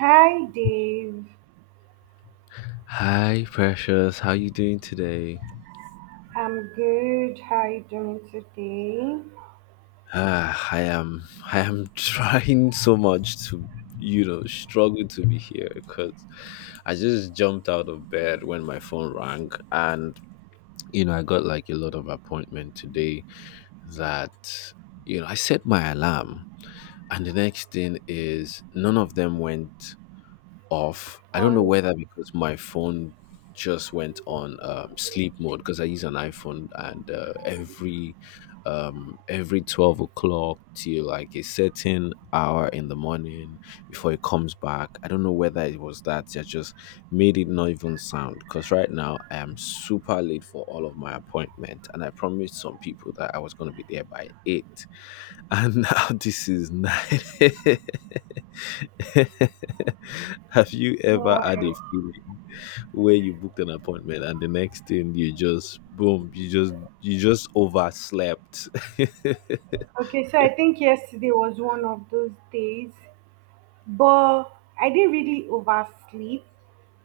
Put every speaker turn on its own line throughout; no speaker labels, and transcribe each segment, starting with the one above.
Hi Dave,
Hi, Precious. How you doing today?
I'm good. How are you doing today?
Ah, I am trying so much to, struggle to be here because I just jumped out of bed when my phone rang, and I got like a lot of appointment today. That I set my alarm, and the next thing is none of them went off. I don't know
On
whether because my phone just went on sleep mode because I use an iPhone and every 12 o'clock till like a certain hour in the morning before it comes back. I don't know whether it was that that just made it not even sound because right now I am super late for all of my appointment, and I promised some people that I was gonna be there by eight, and now this is nine. Have you ever
what?
had a feeling where you booked an appointment and the next thing you just boom, you just overslept?
Okay, so I think yesterday was one of those days, but I didn't really oversleep.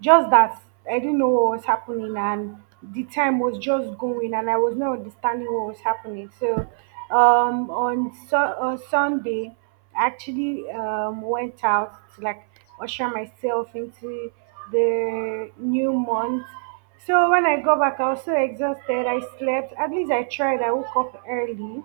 Just that I didn't know what was happening, and the time was just going, and I was not understanding what was happening. So, on Sunday, I actually went out to like usher myself into the new month. So when I got back, I was so exhausted. I slept. At least I tried. I woke up early,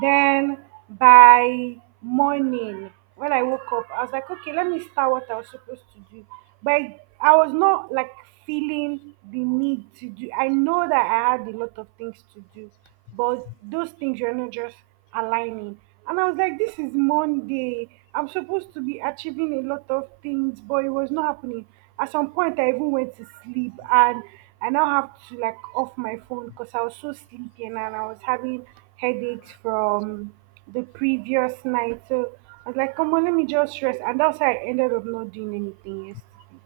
then by morning, when I woke up, I was like, okay, let me start what I was supposed to do. But I was not like feeling the need to do. I know that I had a lot of things to do, but those things you're not just aligning. And I was like, this is Monday. I'm supposed to be achieving a lot of things, but it was not happening. At some point, I even went to sleep and I now have to like off my phone because I was so sleepy and I was having headaches from the previous night. So I was like, come on, let me just rest. And that's how I ended up not doing anything yesterday.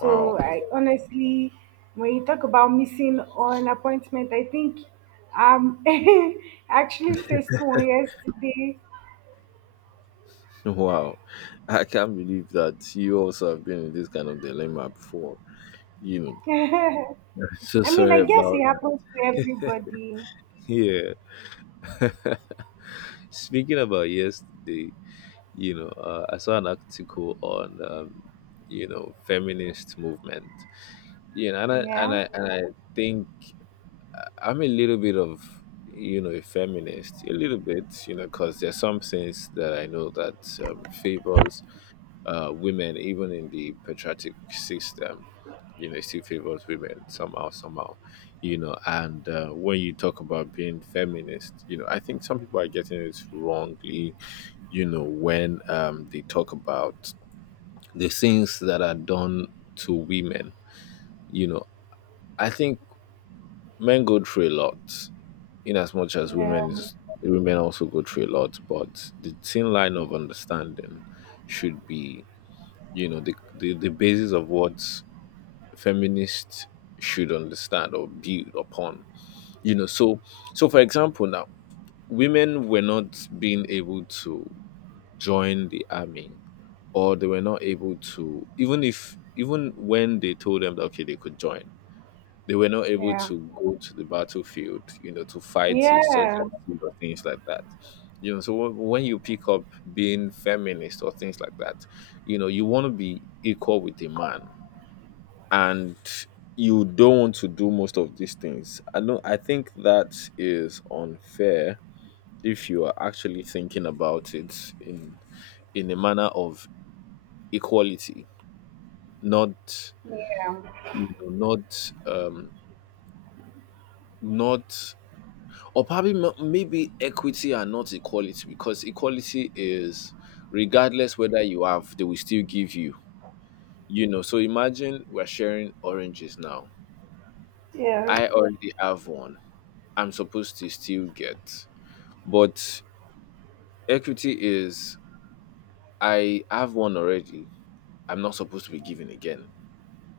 So I honestly, when you talk about missing on appointment, I think I actually faced one yesterday.
Wow. I can't believe that you also have been in this kind of dilemma before. You know. So
I mean,
sorry
I guess it
about that.
happens to everybody.
Yeah. Speaking about yesterday, I saw an article on, feminist movement, and I and
Yeah,
I and I think I'm a little bit of, a feminist, a little bit, because there's some things that I know that favors women, even in the patriarchic system. It still favors women somehow, somehow, and when you talk about being feminist, I think some people are getting it wrongly, when they talk about the things that are done to women. You know, I think men go through a lot, in as much as
yeah,
women also go through a lot. But the thin line of understanding should be, the basis of what feminists should understand or build upon. You know, so so for example, now, women were not being able to join the army, or they were not able to, even if even when they told them that okay they could join, they were not able
yeah,
to go to the battlefield, to fight
yeah,
insurgencies or things like that, so when you pick up being feminist or things like that, you want to be equal with a man, and you don't want to do most of these things. I know, I think that is unfair if you are actually thinking about it in a manner of equality, not
yeah,
not not, or probably maybe equity and not equality, because equality is, regardless whether you have, they will still give you. You know So imagine we're sharing oranges now.
yeah,
I already have one, I'm supposed to still get. But equity is, I have one already, I'm not supposed to be given again,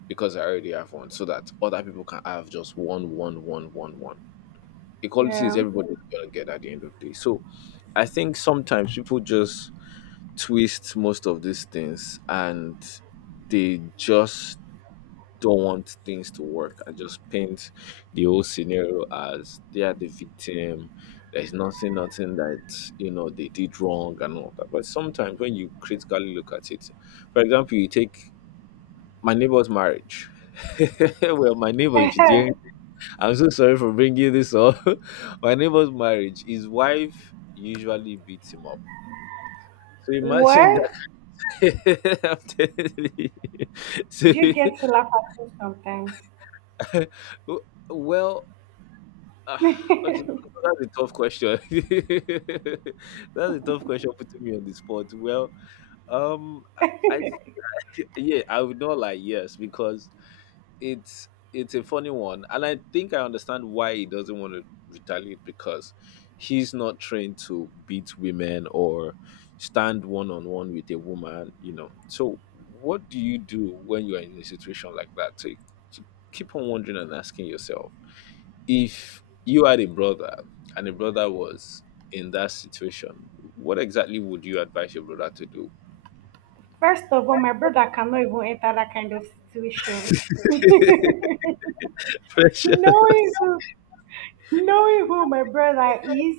because I already have one, so that other people can have just one, one, one, one, one. Equality is
yeah.
everybody's gonna get at the end of the day. So I think sometimes people just twist most of these things, and they just don't want things to work, and just paint the whole scenario as they are the victim. There's nothing, nothing that they did wrong and all that. But sometimes when you critically look at it, for example, you take my neighbor's marriage. Well, my neighbor, if he's hearing— I'm so sorry for bringing this up. My neighbor's marriage, his wife usually beats him up. So imagine that.
What
I'm telling
do you
you.
get to laugh at me sometimes?
So, well, uh, okay, that's a tough question. That's a tough question, putting me on the spot. Well, um, I yeah, I would not like, yes, because it's a funny one, and I think I understand why he doesn't want to retaliate, because he's not trained to beat women or stand one-on-one with a woman. So what do you do when you are in a situation like that? So you keep on wondering and asking yourself, if you had a brother, and a brother was in that situation, what exactly would you advise your brother to do?
First of all, my brother cannot even enter that kind of situation.
Pressure.
No, he do. Knowing who my brother is,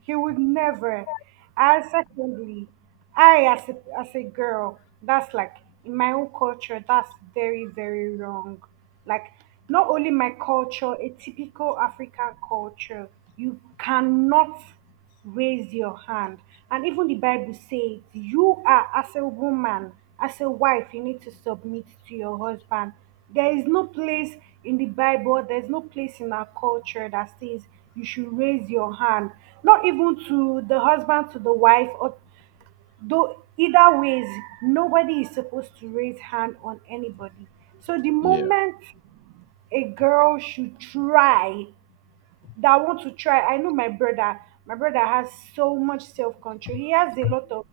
he would never. And secondly, as a girl, that's like in my own culture, that's very, very wrong. Like, not only my culture, a typical African culture, you cannot raise your hand. And even the Bible says, you are, as a woman, as a wife, you need to submit to your husband. There is no place in the Bible, there's no place in our culture that says you should raise your hand, not even to the husband, to the wife, or though either ways, nobody is supposed to raise hand on anybody. So the
Yeah,
moment a girl should try that I want to try. I know my brother. My brother has so much self control. He has a lot of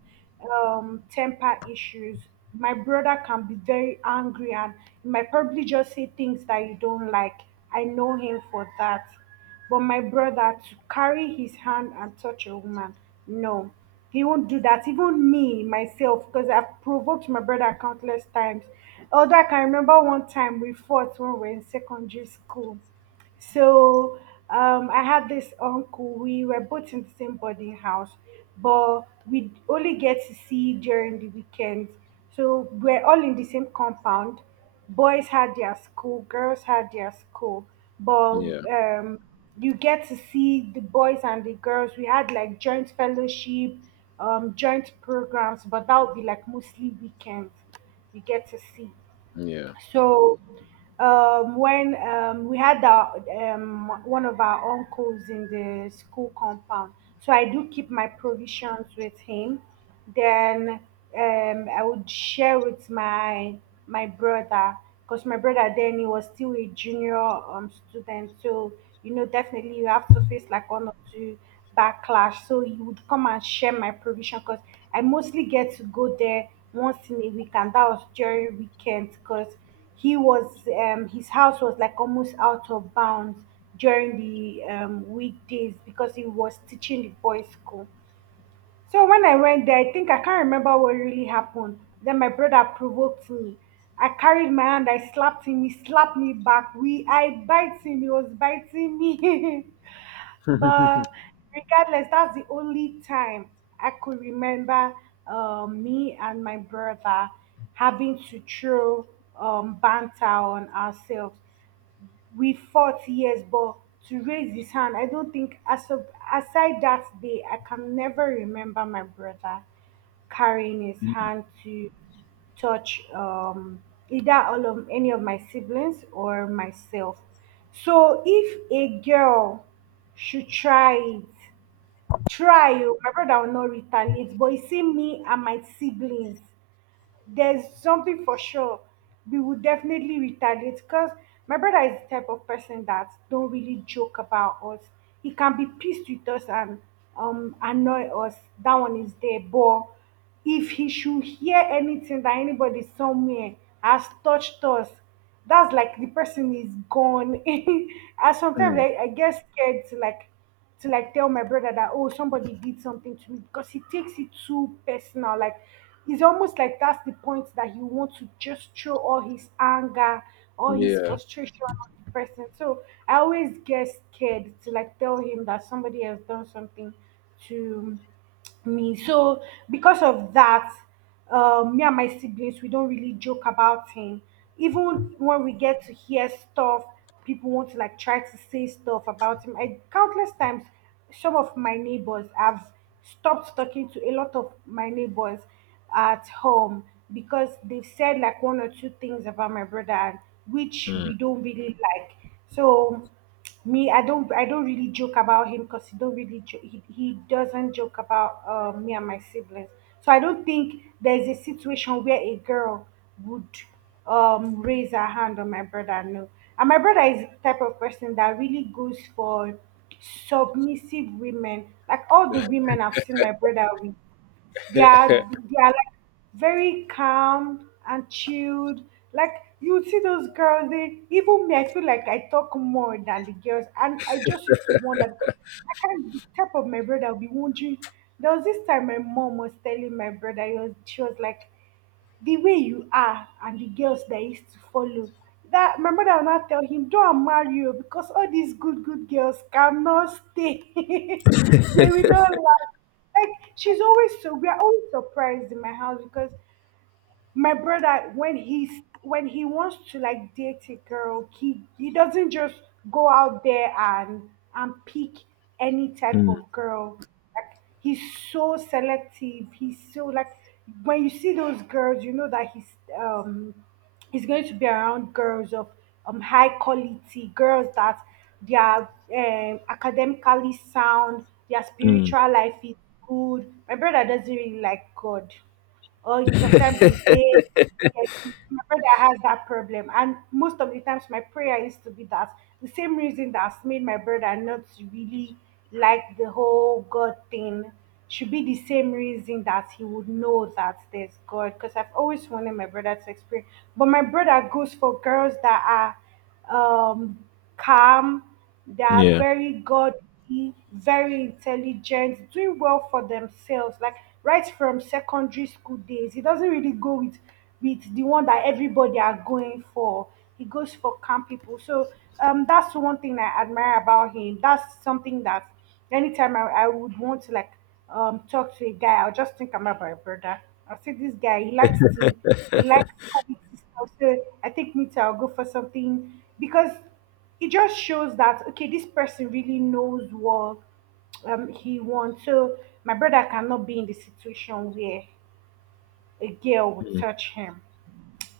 temper issues. My brother can be very angry and he might probably just say things that you don't like. I know him for that. But my brother to carry his hand and touch a woman, no, he won't do that. Even me myself, because I've provoked my brother countless times. Although I can remember one time we fought when we were in secondary school. So I had this uncle. We were both in the same boarding house, but we only get to see during the weekends. So we're all in the same compound. Boys had their school, girls had their school, but
yeah,
um, you get to see the boys and the girls. We had like joint fellowship, joint programs, but that would be like mostly weekends. You get to see.
yeah.
So when we had our, one of our uncles in the school compound, so I do keep my provisions with him. Then I would share with my brother, because my brother then, he was still a junior student, so you know definitely you have to face like one or two backlash, so he would come and share my provision because I mostly get to go there once in a week, and that was during weekends because he was his house was like almost out of bounds during the weekdays because he was teaching the boys school. So when I went there, I think I can't remember what really happened. Then my brother provoked me. I carried my hand, I slapped him, he slapped me back. We I bite him, he was biting me. But regardless, that's the only time I could remember me and my brother having to throw banter on ourselves. We fought, yes, but to raise his hand I don't think as of, aside that day I can never remember my brother carrying his hand to touch either all of any of my siblings or myself. So if a girl should try it, try it. My brother will not retaliate, but you see me and my siblings, there's something for sure, we would definitely retaliate because my brother is the type of person that don't really joke about us. He can be pissed with us and annoy us, that one is there, but if he should hear anything that anybody somewhere has touched us, that's like the person is gone. And sometimes
Mm.
I get scared to like tell my brother that oh somebody did something to me because he takes it too personal, like it's almost like that's the point that he wants to just throw all his anger, all his
Yeah.
frustration on the person. So I always get scared to like tell him that somebody has done something to me. So because of that, me and my siblings, we don't really joke about him. Even when we get to hear stuff, people want to like try to say stuff about him. I countless times, some of my neighbors have stopped talking to a lot of my neighbors at home because they've said like one or two things about my brother, and which
Mm.
we don't really like. So me, I don't really joke about him because he don't really, he doesn't joke about me and my siblings. So I don't think there's a situation where a girl would raise her hand on my brother. No, and my brother is the type of person that really goes for submissive women. Like all the women I've seen my brother with, they are they are like very calm and chilled. Like you see those girls, they even me, I feel like I talk more than the girls, and I just used to wonder because I can't be type of my brother, I will be wondering. There was this time my mom was telling my brother, she was like the way you are and the girls that used to follow. That my mother will not tell him, "Don't marry you because all these good good girls cannot stay. They will not last." Like she's always so we are always surprised in my house because my brother when he wants to like date a girl, he doesn't just go out there and pick any type
Mm,
of girl. Like he's so selective, he's so like when you see those girls you know that he's going to be around girls of high quality, girls that they are academically sound, their
mm,
spiritual life is good. My brother doesn't really like god, or sometimes you say, "Yeah, my brother has that problem," and most of the times my prayer used to be that the same reason that's made my brother not really like the whole god thing should be the same reason that he would know that there's god, because I've always wanted my brother to experience. But my brother goes for girls that are um, calm, they are
yeah,
very godly, very intelligent, doing well for themselves, like right from secondary school days. He doesn't really go with the one that everybody are going for. He goes for calm people. So that's one thing I admire about him. That's something that anytime I would want to like talk to a guy, I'll just think about my brother. I'll say this guy he likes to he likes quality. I'll say, I think me too, I'll go for something, because it just shows that okay, this person really knows what he wants. So my brother cannot be in the situation where a girl would
mm,
touch him.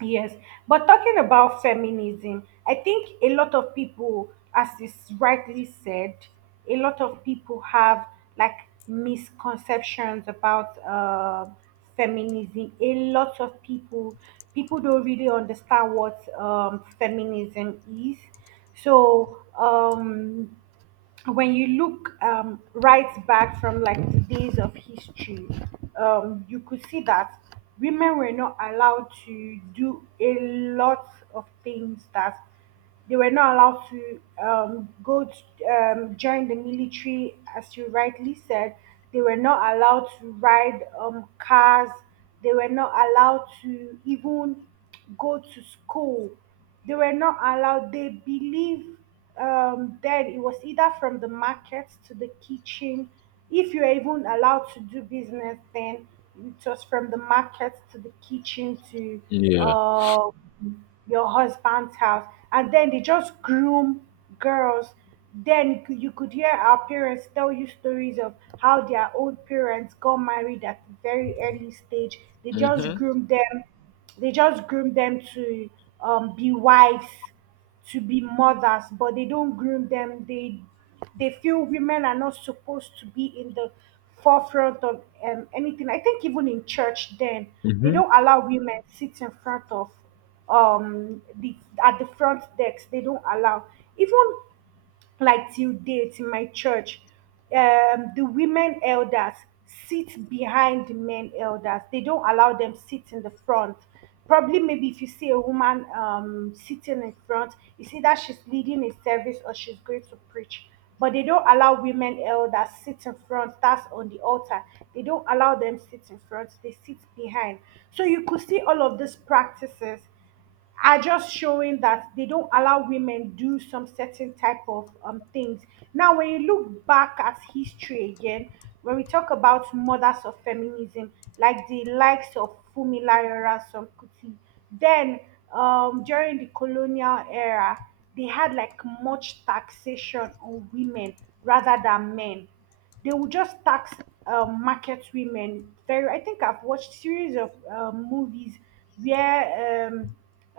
Yes, but talking about feminism, I think a lot of people, as is rightly said, a lot of people have like misconceptions about feminism. A lot of people, people don't really understand what feminism is. So when you look right back from like the days of history, you could see that women were not allowed to do a lot of things, that they were not allowed to join the military, as you rightly said. They were not allowed to ride cars. They were not allowed to even go to school. They were not allowed. They believe then it was either from the market to the kitchen. If you are even allowed to do business, then it was from the market to the kitchen to
yeah.
uh, your husband's house. And then they just groom girls. Then you could hear our parents tell you stories of how their own parents got married at a very early stage. They just
Mhm,
groomed them they just groom them to be wives, to be mothers, but they don't groom them. They feel women are not supposed to be in the forefront of anything. I think even in church, then they
mhm,
don't allow women sit in front of the at the front decks. They don't allow even, like, till date in my church, the women elders sit behind the men elders. They don't allow them sit in the front. Probably maybe if you see a woman sitting in front, you see that she's leading a service or she's going to preach. But they don't allow women elders sit in front, that's on the altar. They don't allow them sit in front, they sit behind. So you could see all of these practices are just showing that they don't allow women do some certain type of things. Now, when you look back at history again, when we talk about mothers of feminism, like the likes of Fumi Layora Sankuti, then during the colonial era, they had like much taxation on women rather than men. They will just tax market women very. I think I've watched series of movies where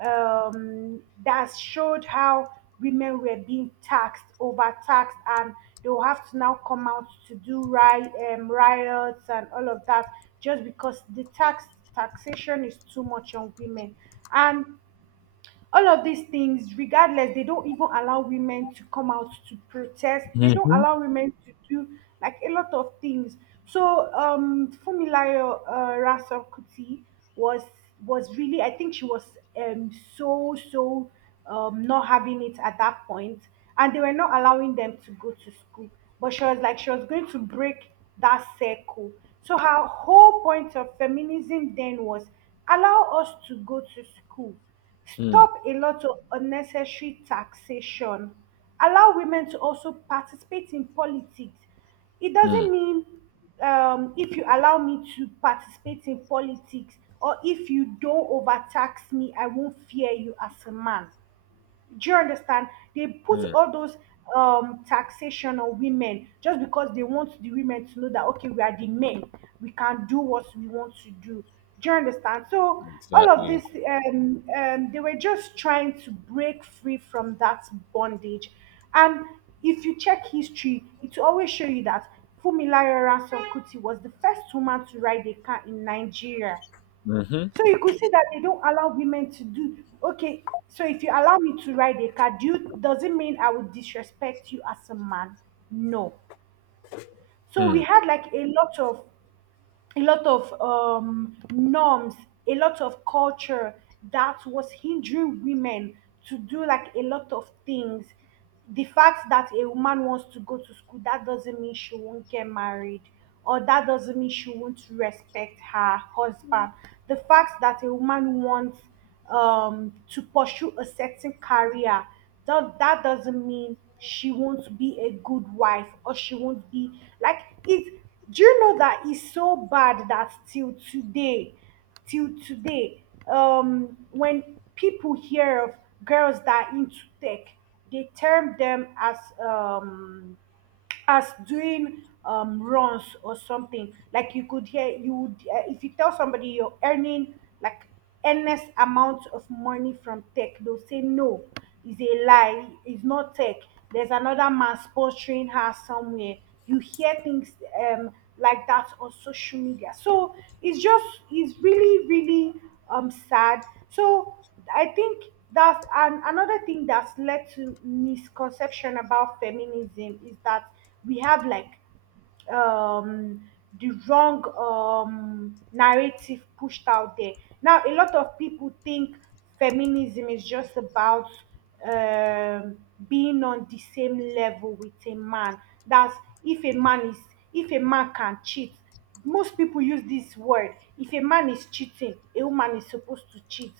um, that showed how women were being taxed, overtaxed, and they will have to now come out to do riot, riots and all of that, just because the taxation is too much on women. And all of these things regardless, they don't even allow women to come out to protest. They don't
mhm,
allow women to do like a lot of things. So Fumilayo Raso kuti was was really I think she was um so so not having it at that point. And they were not allowing them to go to school, but she was like she was going to break that circle. So her whole point of feminism then was, allow us to go to school.
mm,
Stop a lot of unnecessary taxation. Allow women to also participate in politics. It doesn't
mm,
mean, if you allow me to participate in politics or if you don't overtax me, I won't fear you as a man. Do you understand? They put
mm.
all those taxation on women just because they want the women to know that, okay, we are the men, we can do what we want to do. Do you understand? So all of
Exactly.
this they were just trying to break free from that bondage. And if you check history, it will always show you that Funmilayo Ransome Kuti was the first woman to ride a car in Nigeria.
Mhm,
So you could see that they don't allow women to do, okay. So if you allow me to ride a car, do you, does it mean I would disrespect you as a man? No. So we
mm,
had like a lot of, a lot of norms, a lot of culture that was hindering women to do like a lot of things. The fact that a woman wants to go to school, that doesn't mean she won't get married, or that doesn't mean she won't respect her husband. The fact that a woman wants to pursue a certain career, that doesn't mean she won't be a good wife or she won't be like it. Do you know that it's so bad that till today, till today, when people hear of girls that are into tech, they term them um as doing runs or something. Like you could hear, you would, if you tell somebody you're earning like endless amounts of money from tech, they'll say no, it's a lie, it's not tech. There's another man sponsoring her somewhere. You hear things um, like that on social media. So it's just, it's really, really sad. So I think that's an, another thing that's led to misconception about feminism is that we have like um the wrong narrative pushed out there. Now, a lot of people think feminism is just about um, being on the same level with a man. That's, if a man is, if a man can cheat. Most people use this word. If a man is cheating, a woman is supposed to cheat.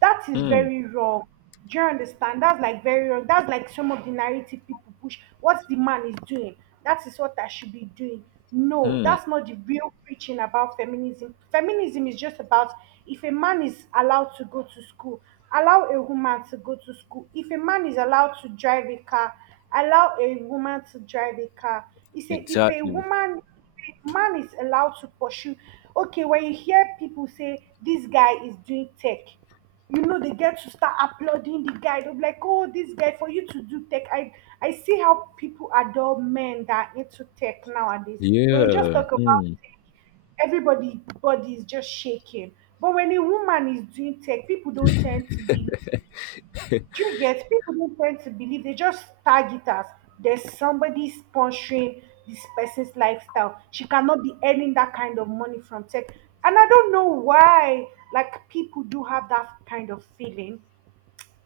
That is
mm,
very wrong. Do you understand? That's like very wrong. That's like some of the narrative people push. What the man is doing, that is what I should be doing. No,
mm.
that's not the real preaching about feminism. Feminism is just about, if a man is allowed to go to school, allow a woman to go to school. If a man is allowed to drive a car, allow a woman to drive a car. It's a, if a
Exactly.
woman, man is allowed to pursue, okay, when you hear people say this guy is doing tech, you know they get to start applauding the guy. They'll be like, oh, this guy, for you to do tech, I see how people adore men that are into tech nowadays. When you just
Yeah.
talk about
Mm,
tech, everybody body is just shaking. But when a woman is doing tech, people don't tend to believe. Do you get? People don't tend to believe, they just tag it as there's somebody sponsoring this person's lifestyle. She cannot be earning that kind of money from tech. And I don't know why like people do have that kind of feeling,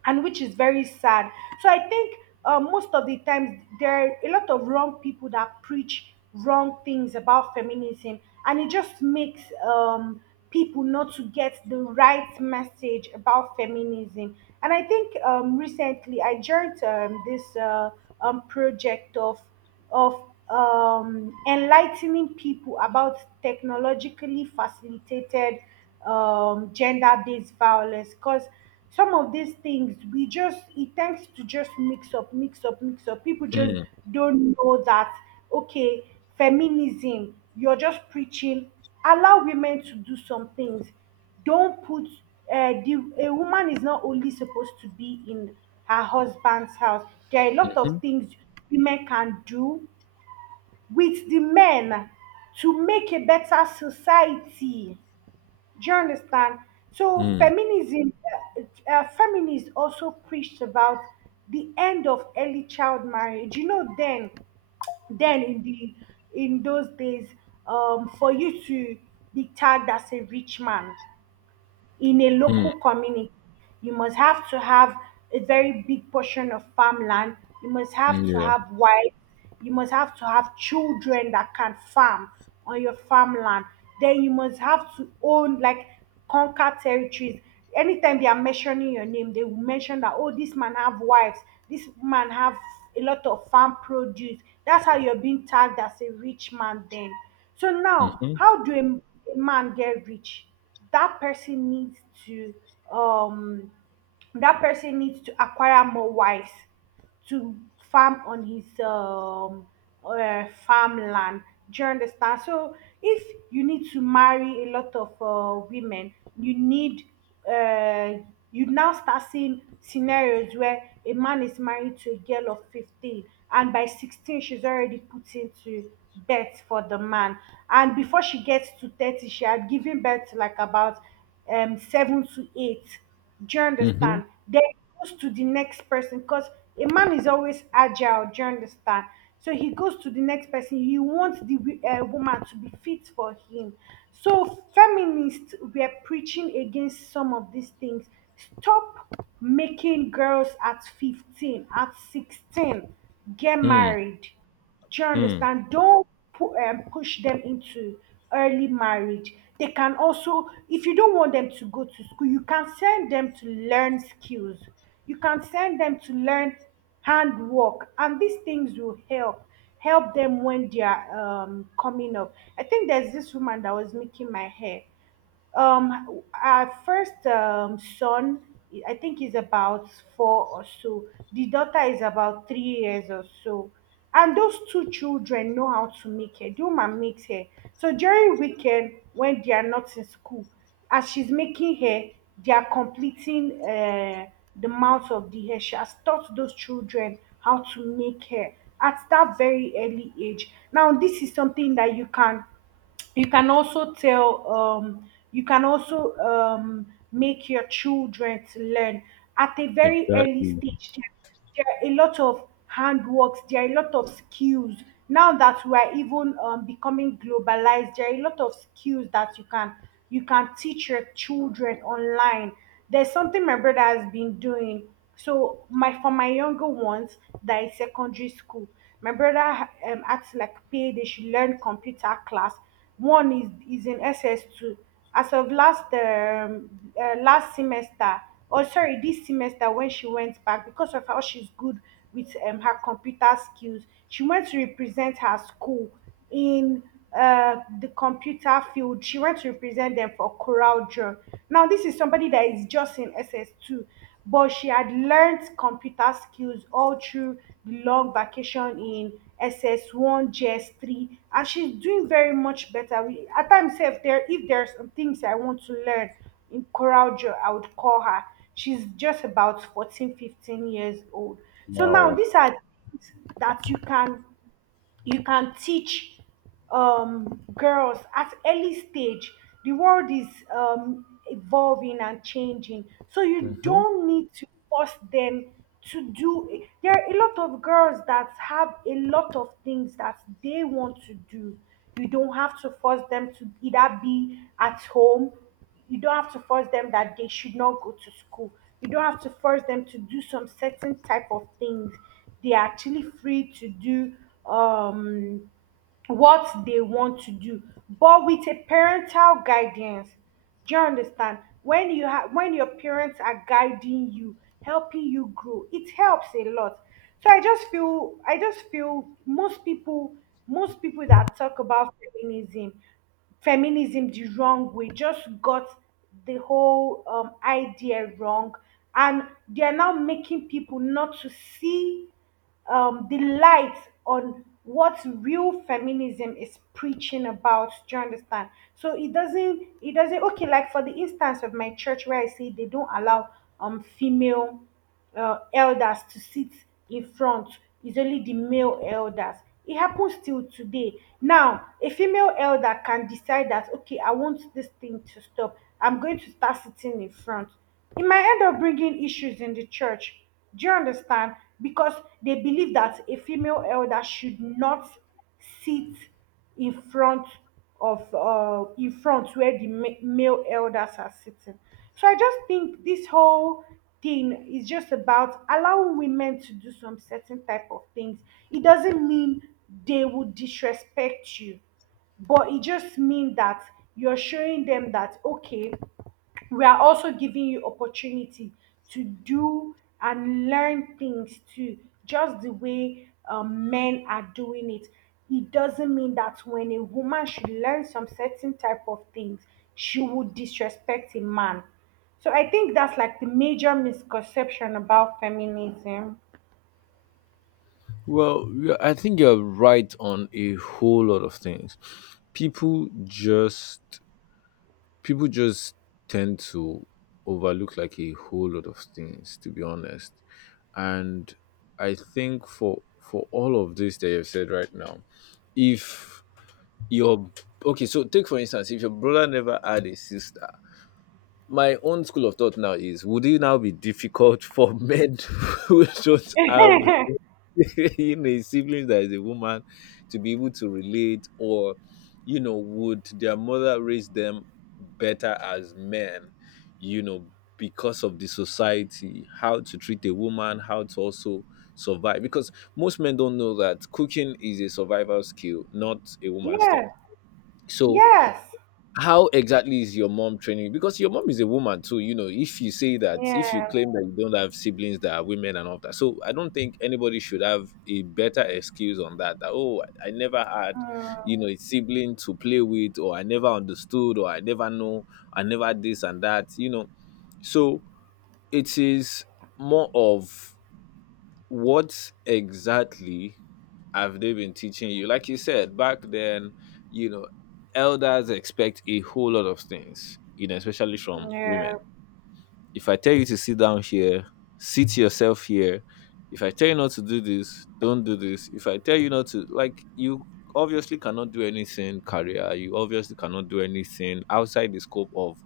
and which is very sad. So I think most of the times there are a lot of wrong people that preach wrong things about feminism, and it just makes people not to get the right message about feminism. And I think recently I joined this project of enlightening people about technologically facilitated gender-based violence, because some of these things we just, it tends to just mix up. People just
mm,
don't know that, okay, feminism, you're just preaching, allow women to do some things. Don't put, the, a woman is not only supposed to be in her husband's house. There are a lot of
mhm,
things women can do with the men to make a better society. Do you understand? So
mm,
feminism, feminists also preached about the end of early child marriage. You know then in the, in those days, for you to be tagged as a rich man in a
mm.
local community. You must have to have a very big portion of farmland. You must have to
Yeah.
have wives. You must have to have children that can farm on your farmland. Then you must have to own, like, conquer territories. Anytime they are mentioning your name, they will mention that, oh, this man have wives. This man have a lot of farm produce. That's how you're being tagged as a rich man then. So now,
Mhm,
how do a man get rich? That person needs to, um acquire more wives to farm on his farmland. Do you understand? So if you need to marry a lot of women, you need, uh, you now start seeing scenarios where a man is married to a girl of 15, and by 16 she's already put into birth for the man. And before she gets to 30, she had given birth to like about 7 to 8. Do you
mhm,
understand? Then he goes to the next person, because a man is always agile. Do you understand? So he goes to the next person. He wants the woman to be fit for him. So feminists were preaching against some of these things. Stop making girls at 15, at 16 get
mm,
married. Do you
mm.
understand? Don't push them into early marriage. They can also, if you don't want them to go to school, you can send them to learn skills. You can send them to learn handwork, and these things will help them when they are coming up. I think there's this woman that was making my hair. Our first son, I think, is about 4 or so. The daughter is about 3 years or so. And those two children know how to make hair. Do and makes hair. So during weekend, when they are not in school, as she's making hair, they are completing the mouth of the hair. She has taught those children how to make hair at that very early age. Now, this is something that you can also tell you can also make your children to learn at a very early
Exactly.
stage there are a lot of handworks, there are a lot of skills now that we are even becoming globalized. There are a lot of skills that you can teach your children online. There's something my brother has been doing. So my for my younger ones that is secondary school, my brother acts like pay they should learn computer class. One is in SS2. As of last semester, or sorry, this semester, when she went back, because of how she's good with her computer skills, she went to represent her school in the computer field. She went to represent them for Coral Draw. Now, this is somebody that is just in SS2, but she had learned computer skills all through the long vacation in SS1, GS3, and she's doing very much better. We, at times, if there if there's some things I want to learn in Coral Draw, I would call her. She's just about 14, 15 years old. So now
Wow.
these are things that you can teach girls at early stage. The world is evolving and changing, so you
Mhm.
don't need to force them to do it. There are a lot of girls that have a lot of things that they want to do. You don't have to force them to either be at home, you don't have to force them that they should not go to school. You don't have to force them to do some certain type of things. They are actually free to do um what they want to do, but with a parental guidance. Do you understand? When you have when your parents are guiding you, helping you grow, it helps a lot. So I just feel most people that talk about feminism feminism the wrong way just got the whole idea wrong. And they are now making people not to see the light on what real feminism is preaching about. Do you understand? So it doesn't. It doesn't. Okay, like for the instance of my church where I say they don't allow female elders to sit in front. It's only the male elders. It happens till today. Now, a female elder can decide that okay, I want this thing to stop. I'm going to start sitting in front. It might end up bringing issues in the church. Do you understand? Because they believe that a female elder should not sit in front of in front where the male elders are sitting. So I just think this whole thing is just about allowing women to do some certain type of things. It doesn't mean they will disrespect you, but it just means that you're showing them that okay, we are also giving you opportunity to do and learn things too, just the way men are doing it. It doesn't mean that when a woman should learn some certain type of things, she would disrespect a man. So I think that's like the major misconception about feminism.
Well, yeah, I think you're right on a whole lot of things. People just people just tend to overlook like a whole lot of things, to be honest. And I think, for all of this that you've said right now, if your okay, so take for instance, if your brother never had a sister. My own school of thought now is, would it now be difficult for men who don't have a sibling that is a woman, to be able to relate? Or would their mother raise them better as men, you know because of the society, how to treat a woman, how to also survive? Because most men don't know that cooking is a survival skill, not a woman's thing.
Yeah.
So
Yes.
how exactly is your mom training you? Because your mom is a woman too, you know. If you
Yeah.
claim that you don't have siblings that are women and all that, so I don't think anybody should have a better excuse on that. That, oh, I never had,
Mm,
a sibling to play with, or I never understood, or I never know, I never this and that. So it is more of, what exactly have they been teaching you? Like you said, back then, you know, elders expect a whole lot of things, especially from women.
yeah.
If I tell you to sit down here, sit yourself here; if I tell you not to do this, don't do this. If I tell you not to, like, you obviously cannot do anything career, you obviously cannot do anything outside the scope of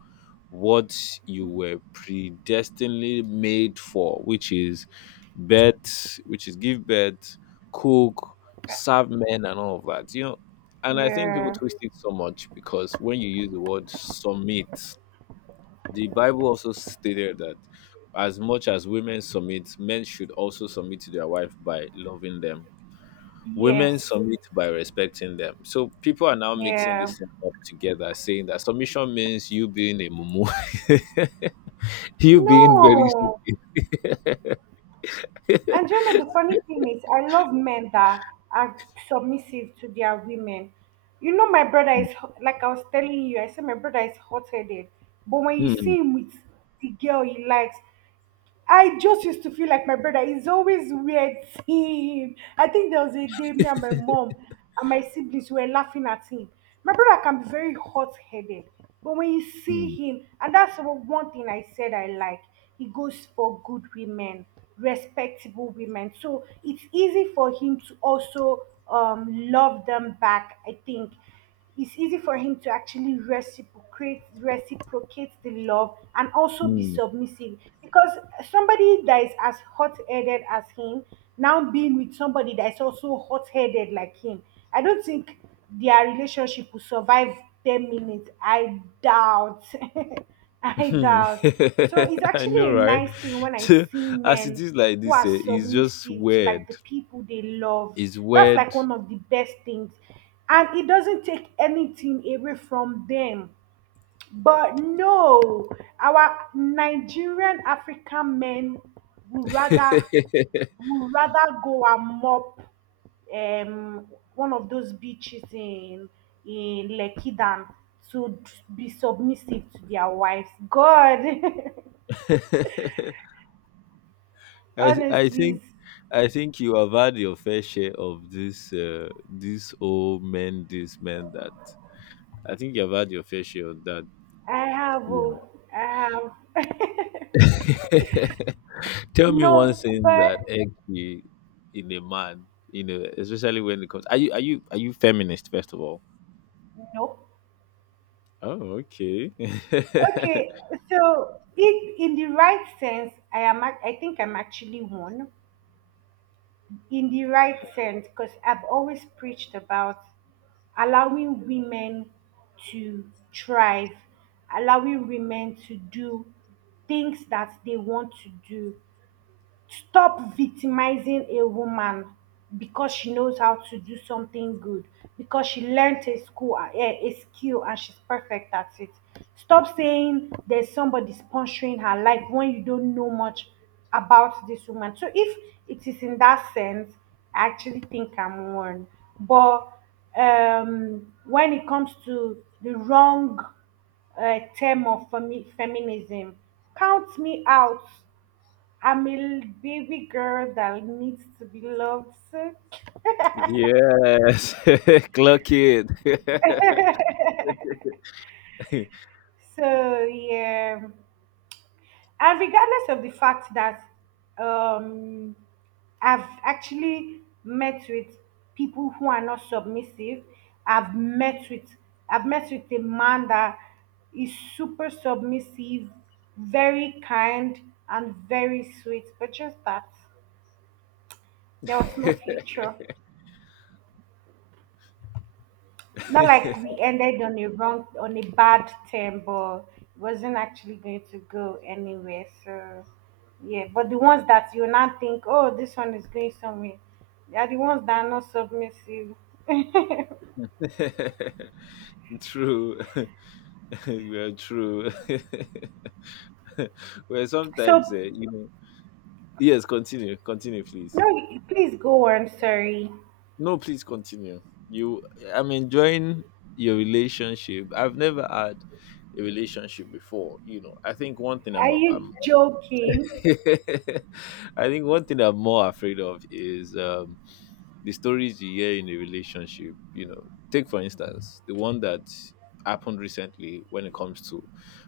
what you were predestinedly made for, which is give birth, cook, serve men, and all of that. And I think people
Yeah.
twist it so much, because when you use the word submit, the Bible also stated that as much as women submit, men should also submit to their wife by loving them.
Yes.
Women submit by respecting them. So people are now mixing
Yeah.
this thing up together, saying that submission means you being a mumu. You've been very.
No. And you know, the funny thing is, I love men that are submissive to their women. You know, my brother is, like I was telling you, I said my brother is hot headed. But when you
Hmm,
see him with the girl he likes, I just used to feel like my brother is always weird seeing him. I think there was a day me and my mom and my siblings were laughing at him. My brother can be very hot headed, but when you see
hmm,
him, and that's what one thing I said I like, he goes for good women, respectable women. So it's easy for him to also love them back. I think it's easy for him to actually reciprocate the love and also be
hmm,
submissive, because somebody that is as hot-headed as him now being with somebody that is also hot-headed like him, I don't think their relationship will survive 10 minutes. I doubt. I
hmm.
doubt. So it's
I
actually
know,
a
right?
nice thing when I
So,
see
as it
men
is like
who
this,
are
eh, it's just
submissive to like
weird.
the people they love.
It's
That's like
weird.
one of the best things. And it doesn't take anything away from them. But no, our Nigerian African men would rather go and mop um one of those beaches in Lekki than to be submissive to their wives. God,
I I
honestly,
think I think you have had your fair share of this old men, this man. That I think you have had your fair share of that.
I have,
You
oh,
know.
I have.
Tell me one
No,
thing
but
that egg you in a man, especially when it comes. Are you feminist, first of all?
no.
Oh, okay.
Okay, so if in the right sense, I am. I think I'm actually one in the right sense, because I've always preached about allowing women to thrive, allowing women to do things that they want to do, stop victimizing a woman because she knows how to do something good, because she learned a skill and she's perfect at it, stop saying there's somebody sponsoring her life when you don't know much about this woman. So if it is in that sense, I actually think I'm one. But when it comes to the wrong term of feminism, count me out. I'm a baby girl that needs to be loved. So,
Yes, clock it.
so, yeah. And regardless of the fact that um, I've actually met with people who are not submissive, I've met with I've met with a man that is super submissive, very kind, and very sweet. But just that there was no future. Not like we ended on a bad term, but it wasn't actually going to go anywhere. So, yeah. But the ones that you now think, oh, this one is going somewhere, they are the ones that are not submissive.
True, well, true. Well,
So,
sometimes, you know. Yes, continue, continue, please.
no, please go on. Sorry.
No, please continue. You, I'm enjoying your relationship. I've never had a relationship before. I think one thing
Are
I'm
you joking?
I think one thing I'm more afraid of is the stories you hear in a relationship, take for instance the one that happened recently. When it comes to,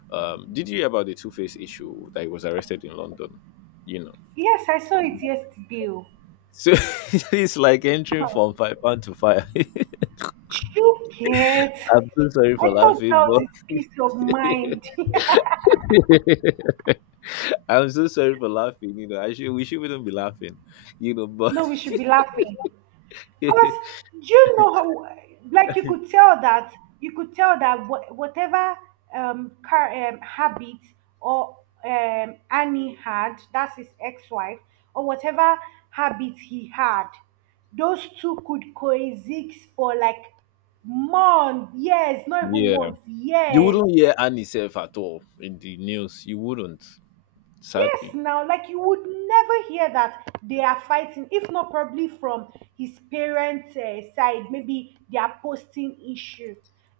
did you hear about the Two-Face issue that he was arrested in London? You know.
Yes, I saw it yesterday. Oh.
So it's like entering
Huh.
from £5 to fire.
Chuket.
I'm so sorry for
I thought that
laughing,
was
but—
his peace of mind.
I'm so sorry for laughing. You know, I should we should not be laughing, but—
No, we should be laughing. Because do you know how, like you could tell that whatever car habit or Annie had, that's his ex-wife, or whatever habit he had, those two could coexist for like months, years, not even
yeah.
months,
You
years.
wouldn't hear Annie self at all in the news. You wouldn't,
Yes,
sadly.
now, like you would never hear that they are fighting, if not probably from his parents' side, maybe their posting issue.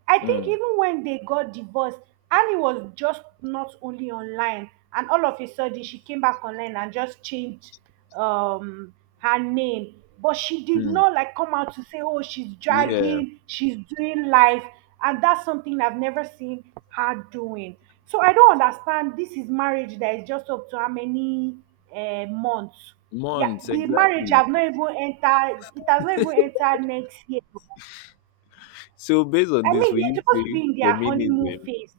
I think
Mm,
even when they got divorced, Annie was just not only online, and all of a sudden she came back online and just changed um her name, but she did
mm,
not like come out to say oh she's
yeah.
dragging, she's doing life. And that's something I've never seen her doing. So I don't understand, this is marriage that is just up to how many months. Yeah,
Months,
the marriage
exactly.
have not even entered, it has not even entered next year.
So based on
I
this,
mean,
will
they're
you
supposed to be
say
in their honeymoon
feminism?
phase.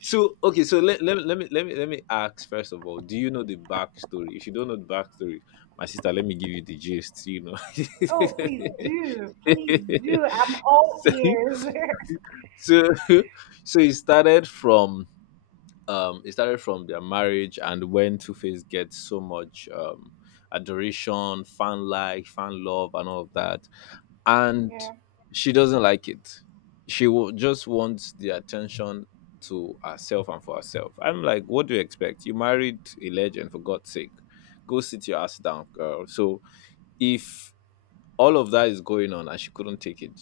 So okay, so let, let, me- let me let me let me ask, first of all, do you know the backstory? If you don't know the backstory, my sister, let me give you the gist, you know.
Oh please do, please do, I'm all
so,
ears.
so so it started from their marriage, and when Two Face gets so much adoration, fan like, fan love, and all of that. And
Yeah.
she doesn't like it. She will just wants the attention to herself and for herself. I'm like, what do you expect? You married a legend, for God's sake. Go sit your ass down, girl. So if all of that is going on and she couldn't take it,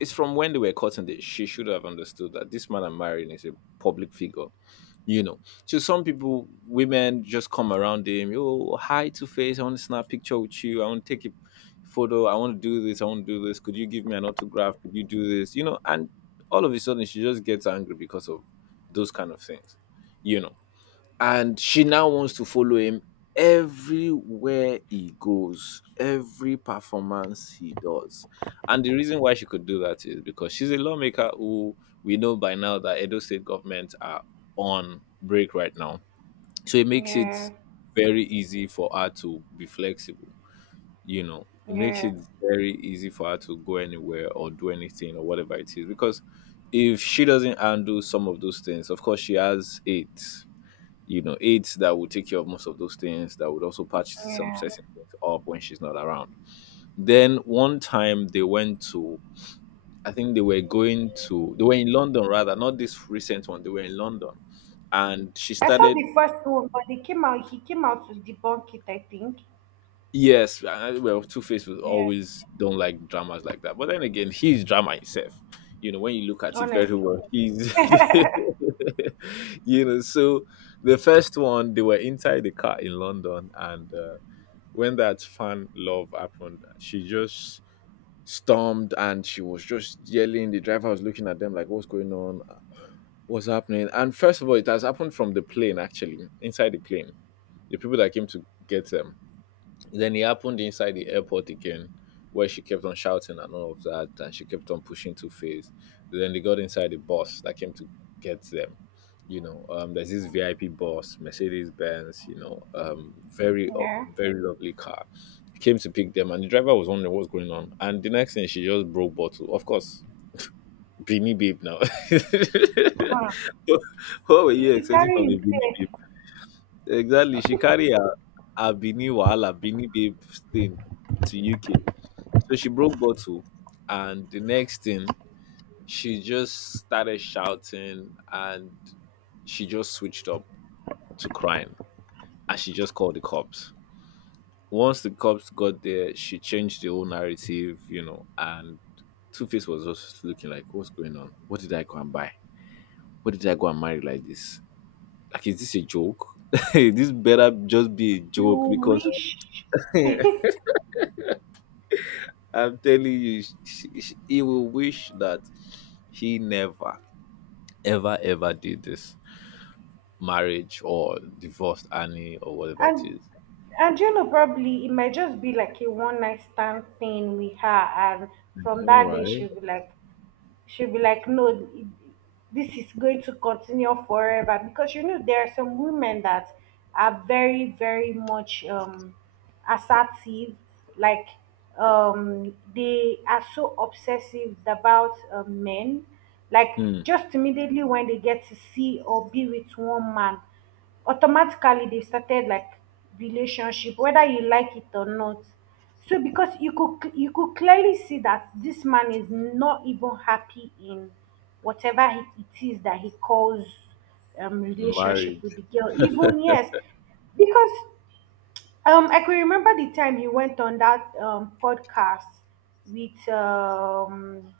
it's from when they were cutting this. She should have understood that this man I'm marrying is a public figure, you know. So some people, women, just come around him. Oh, hi, Two Face. I want to snap a picture with you. I want to take a photo. I want to do this. I want to do this. Could you give me an autograph? Could you do this? And all of a sudden she just gets angry because of those kind of things, you know and she now wants to follow him everywhere he goes, every performance he does. And the reason why she could do that is because she's a lawmaker who, we know by now, that Edo State Government are on break right now. So it makes
Yeah.
it very easy for her to be flexible. It makes
Yeah.
it very easy for her to go anywhere or do anything or whatever it is. Because if she doesn't handle some of those things, of course, she has aids, aides that will take care of most of those things, that would also patch some
Yeah.
certain things up when she's not around. Then one time they went to, I think they were going to, they were in London rather, not this recent one, they were in London. And she
I saw
started,
the first one, but they came out. He came out to debunk it, I think.
yes, well, Two Face was
Yeah,
always don't like dramas like that. But then again, he's drama himself. You know, when you look at it very
honestly.
well, he's, you know, so the first one, they were inside the car in London and, when that fan love happened, she just stormed and she was just yelling. The driver was looking at them like, "What's going on? What's happening?" And first of all, it has happened from the plane actually, inside the plane. The people that came to get them, then it happened inside the airport again, where she kept on shouting and all of that, and she kept on pushing two phase. Then they got inside the bus that came to get them. There's this VIP bus, Mercedes Benz. Very
Yeah.
very lovely car. Came to pick them, and the driver was wondering what's going on. And the next thing, she just broke bottle. Of course, Beanie Babe now.
Huh.
What were you
He
expecting
carry
from a Beanie Babe?
himself.
Exactly. Her Bini Wahala, Bini Babe thing to UK. So she broke bottle. And the next thing, she just started shouting and she just switched up to crying. And she just called the cops. Once the cops got there, she changed the whole narrative, you know, and Two Face was just looking like, what's going on? What did I go and buy? What did I go and marry like this? Like, is this a joke? This better just be a
You
joke because
wish, and
I'm telling you, sh sh he will wish that he never, ever, ever did this marriage or divorced Annie or whatever it is.
you know, probably it might just be like a one night stand thing with her, and from
No,
that day
right?
she'll be like, no, this is going to continue forever, because you know there are some women that are very, very much assertive, like they are so obsessive about men, like
Hmm.
just immediately when they get to see or be with one man, automatically they started like relationship whether you like it or not. So because you could clearly see that this man is not even happy in whatever it is that he calls relationship with
Marriage.
the girl, even yes. Because I can remember the time he went on that podcast with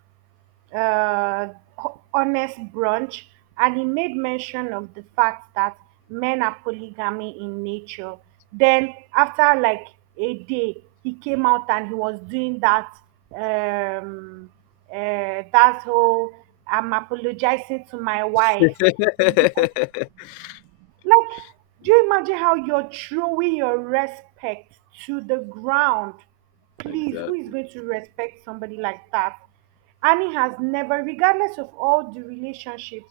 uh, honest brunch, and he made mention of the fact that men are polygamy in nature. Then, after like a day, he came out and he was doing that um, uh, that whole I'm apologizing to my wife. Like, do you imagine how you're throwing your respect to the ground? Please, who is
Exactly.
going to respect somebody like that? Annie has never, regardless of all the relationship,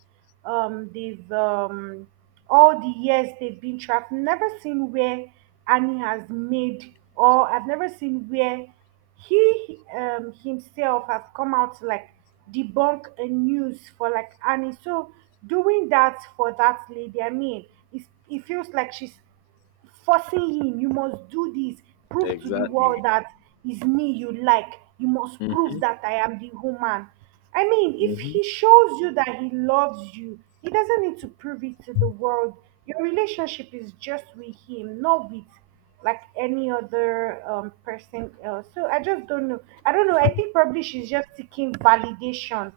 they've all the years they've been through, I've never seen where Annie has made, or I've never seen where he um himself have come out to like debunk a news for like Annie. So doing that for that lady, I mean, it feels like she's forcing him, "You must do this, prove to the world
Exactly.
that is me you like, you must prove
Mm-hmm.
that I am the woman." I mean, if
Mm-hmm.
he shows you that he loves you, he doesn't need to prove it to the world. Your relationship is just with him, not with like any other person else. So I just don't know. I don't know. I think probably she's just seeking validation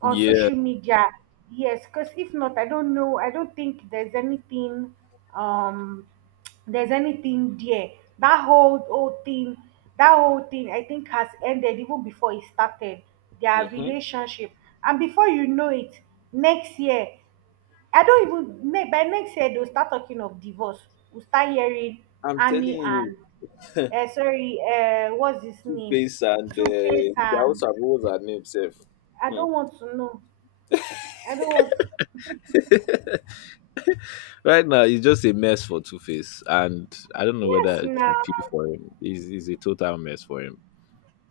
on
Yeah.
social media. Yes, because if not, I don't know, I don't think there's anything, um there's anything there. That whole thing, that whole thing I think has ended even before it started, their
Mm-hmm.
relationship. And before you know it, next year, I don't even ne- by next year they'll start talking of divorce. We'll start hearing
I'm
Annie
telling
and
you,
sorry, what's his
Two
name,
Face and
Two Face. And
Dowsa, what was her name, Seth?
I
Hmm.
don't want to know, I don't want.
Right now, it's just a mess for Two Face, and I don't know whether I
Yes, now.
should feel for him. He's a total mess for him.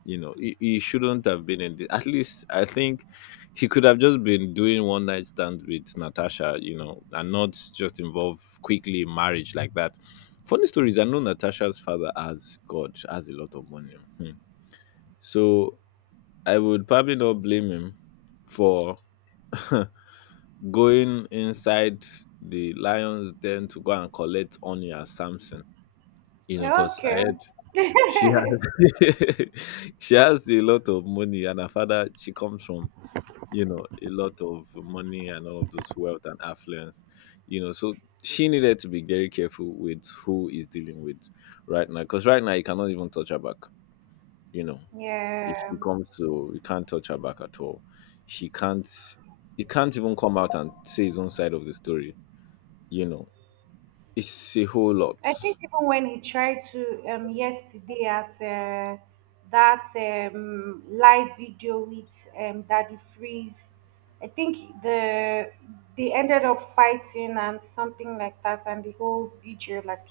You know, he shouldn't have been in this. At least I think he could have just been doing one night stand with Natasha, you know, and not just involve quickly in marriage like that. Funny stories. I know Natasha's father has God has a lot of money. Hmm. So I would probably not blame him for going inside the lion's den to go and collect Onya Samson. You know, because I
Okay.
heard she has she has a lot of money, and her father, she comes from, you know, a lot of money and all of those wealth and affluence, you know. So she needed to be very careful with who is dealing with right now, because right now you cannot even touch her back. You know, if
Yeah,
she comes to, you can't touch her back at all. She can't. He can't even come out and say his own side of the story. You know, it's a whole lot.
I think even when he tried to yesterday at that live video with Daddy Freeze, I think they ended up fighting and something like that, and the whole video like,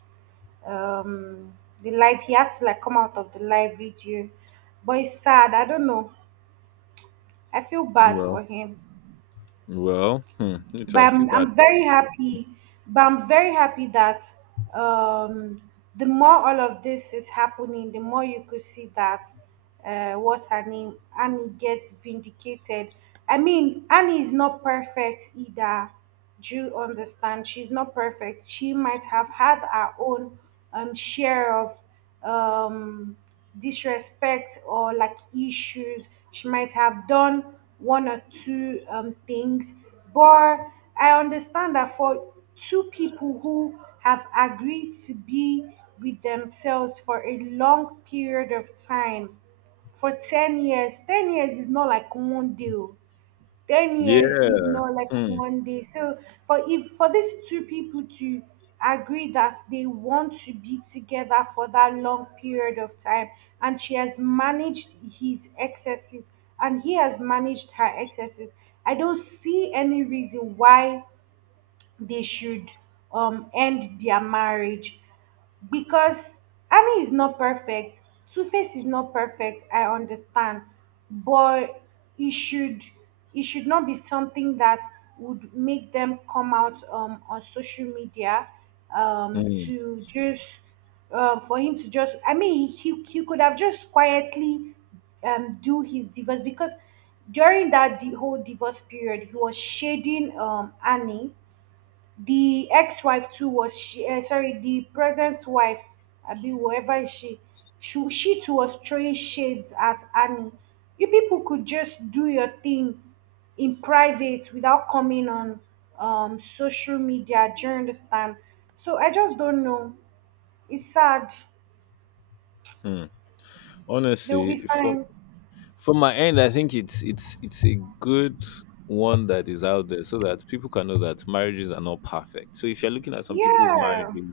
um, the live, he had to like come out of the live video. But it's sad. I don't know. I feel bad for
Well,
him.
well, hmm, me
but
too, I feel
I'm,
bad
I'm
for
very
him.
happy but I'm very happy that, um the more all of this is happening, the more you could see that, uh, what's her name, Annie, gets vindicated. I mean, Annie is not perfect either. Do understand, she's not perfect. She might have had her own share of um, disrespect or like issues. She might have done one or two things, but I understand that for two people who have agreed to be with themselves for a long period of time, for 10 years. 10 years is not like one deal, 10 years is
Yeah.
not like
Hmm,
one day. So for, if for these two people to agree that they want to be together for that long period of time, and she has managed his excesses and he has managed her excesses, I don't see any reason why they should end their marriage. Because Annie is not perfect, Two Face is not perfect, I understand, but it should, it should not be something that would make them come out on social media
hmm,
to just, for him to just. I mean, he could have just quietly do his divorce. Because during that, the whole divorce period, he was shading Annie. The ex-wife too was she, sorry, the present wife, Abi, whoever is she, she too was throwing shades at Annie. You people could just do your thing in private without coming on social media. Do you understand? So I just don't know. It's sad.
hmm.
They'll be
Honestly, for
fine.
from my end, I think it's a good one that is out there so that people can know that marriages are not perfect. So if you're looking at some people's
Yeah.
marriages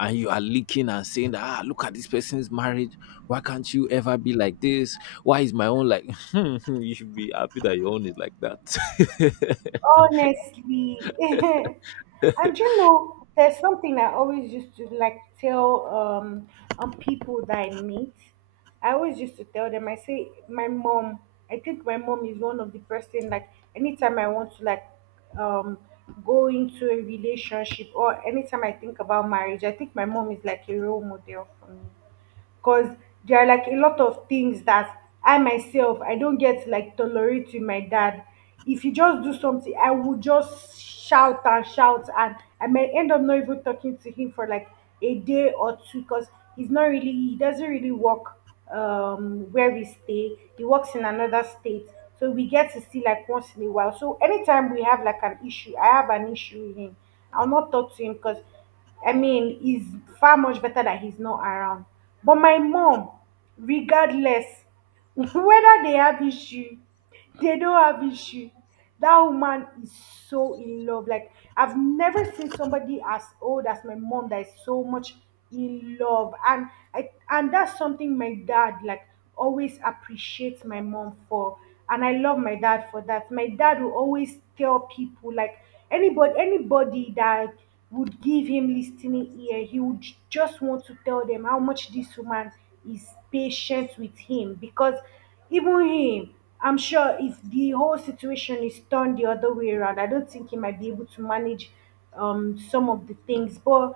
and you are looking and saying that, ah, look at this person's marriage, why can't you ever be like this? Why is my own like you should be happy that your own is like that.
Honestly, and you know, there's something I always used to like tell on people that I meet. I always used to tell them. I say my mom. I think my mom is one of the person like anytime I want to like um go into a relationship or anytime I think about marriage, I think my mom is like a role model for me. Because there are like a lot of things that I myself I don't get like tolerate with my dad. If he just do something, I would just shout and shout, and I may end up not even talking to him for like a day or two. Because he doesn't really work where we stay. He works in another state. So we get to see like once in a while. So anytime we have like an issue, I have an issue with him, I'll not talk to him. Because I mean, it's far much better that he's not around. But my mom, regardless, whether they have issue, they don't have issue, that woman is so in love. Like, I've never seen somebody as old as my mom that is so much in love. And I, and that's something my dad like always appreciate my mom for, and I love my dad for that. My dad will always tell people like anybody, anybody that would give him listening ear, he would just want to tell them how much this woman is patient with him. Because even him, I'm sure if the whole situation is turned the other way around, I don't think he might be able to manage some of the things. But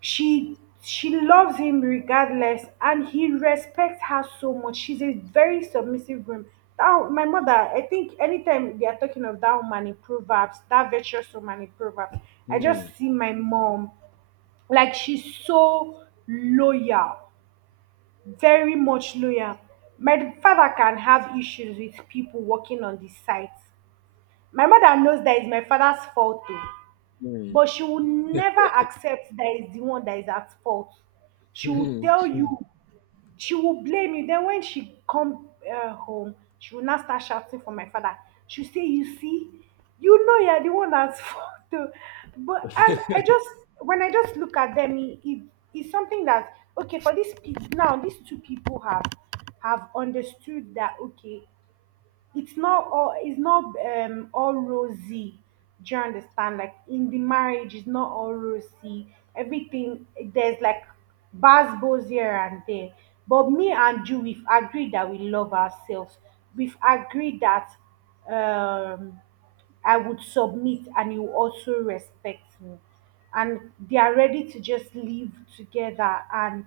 she loves him regardless, and he respects her so much. She's a very submissive woman, that my mother. I think anytime they are talking of that woman in Proverbs, that virtuous woman in Proverbs, I
Hmm,
just see my mom. Like, she's so loyal, very much loyal. My father can have issues with people working on the site, my mother knows that it's my father's fault too,
hmm,
but she will never accept that is the one that is at fault. She will
hmm,
tell you,
hmm.
she will blame you. Then when she come home, she will now start shouting for my father. She will say, "You see, you know you're the one that's fault. Oh." But and I just, when I just look at them, it's something that, okay, for these people now, these two people have understood that, okay, it's not all rosy. Do you understand? Like, in the marriage, it's not all rosy, everything. There's like bad bows here and there. But me and you, we've agreed that we love ourselves, we've agreed that, um I would submit and you also respect me, and they are ready to just live together and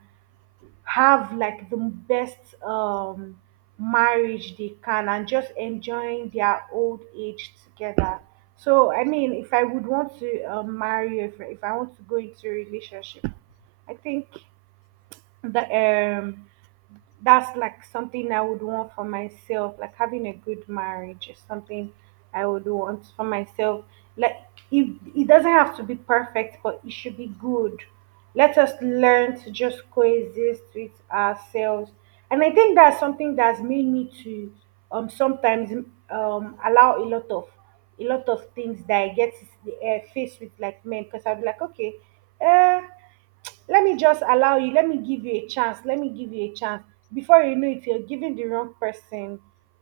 have like the best marriage they can, and just enjoying their old age together. So I mean, if I would want to marry, if I want to go into a relationship, I think that that's like something I would want for myself. Like, having a good marriage is something I would want for myself. Like, if, it doesn't have to be perfect, but it should be good. Let us learn to just coexist with ourselves. And I think that's something that's made me to sometimes allow a lot of, a lot of things that I get faced with like men. Because I'd be like, okay, uh, let me just allow you, let me give you a chance. Before you know it, you're giving the wrong person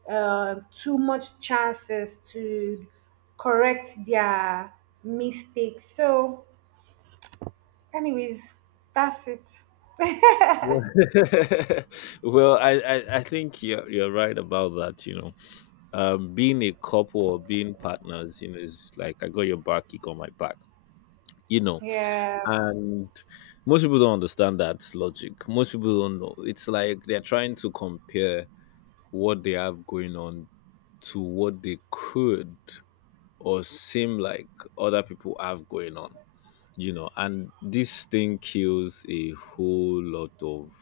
uh, too much chances to correct their mistakes. So anyways, that's it.
Well, well, I think you're right about that, you know. Um, being a couple or being partners, you know, is like I got your back, you got my back, you know.
Yeah.
And most people don't understand that logic, most people don't know. It's like they're trying to compare what they have going on to what they could or seem like other people have going on, you know. And this thing kills a whole lot of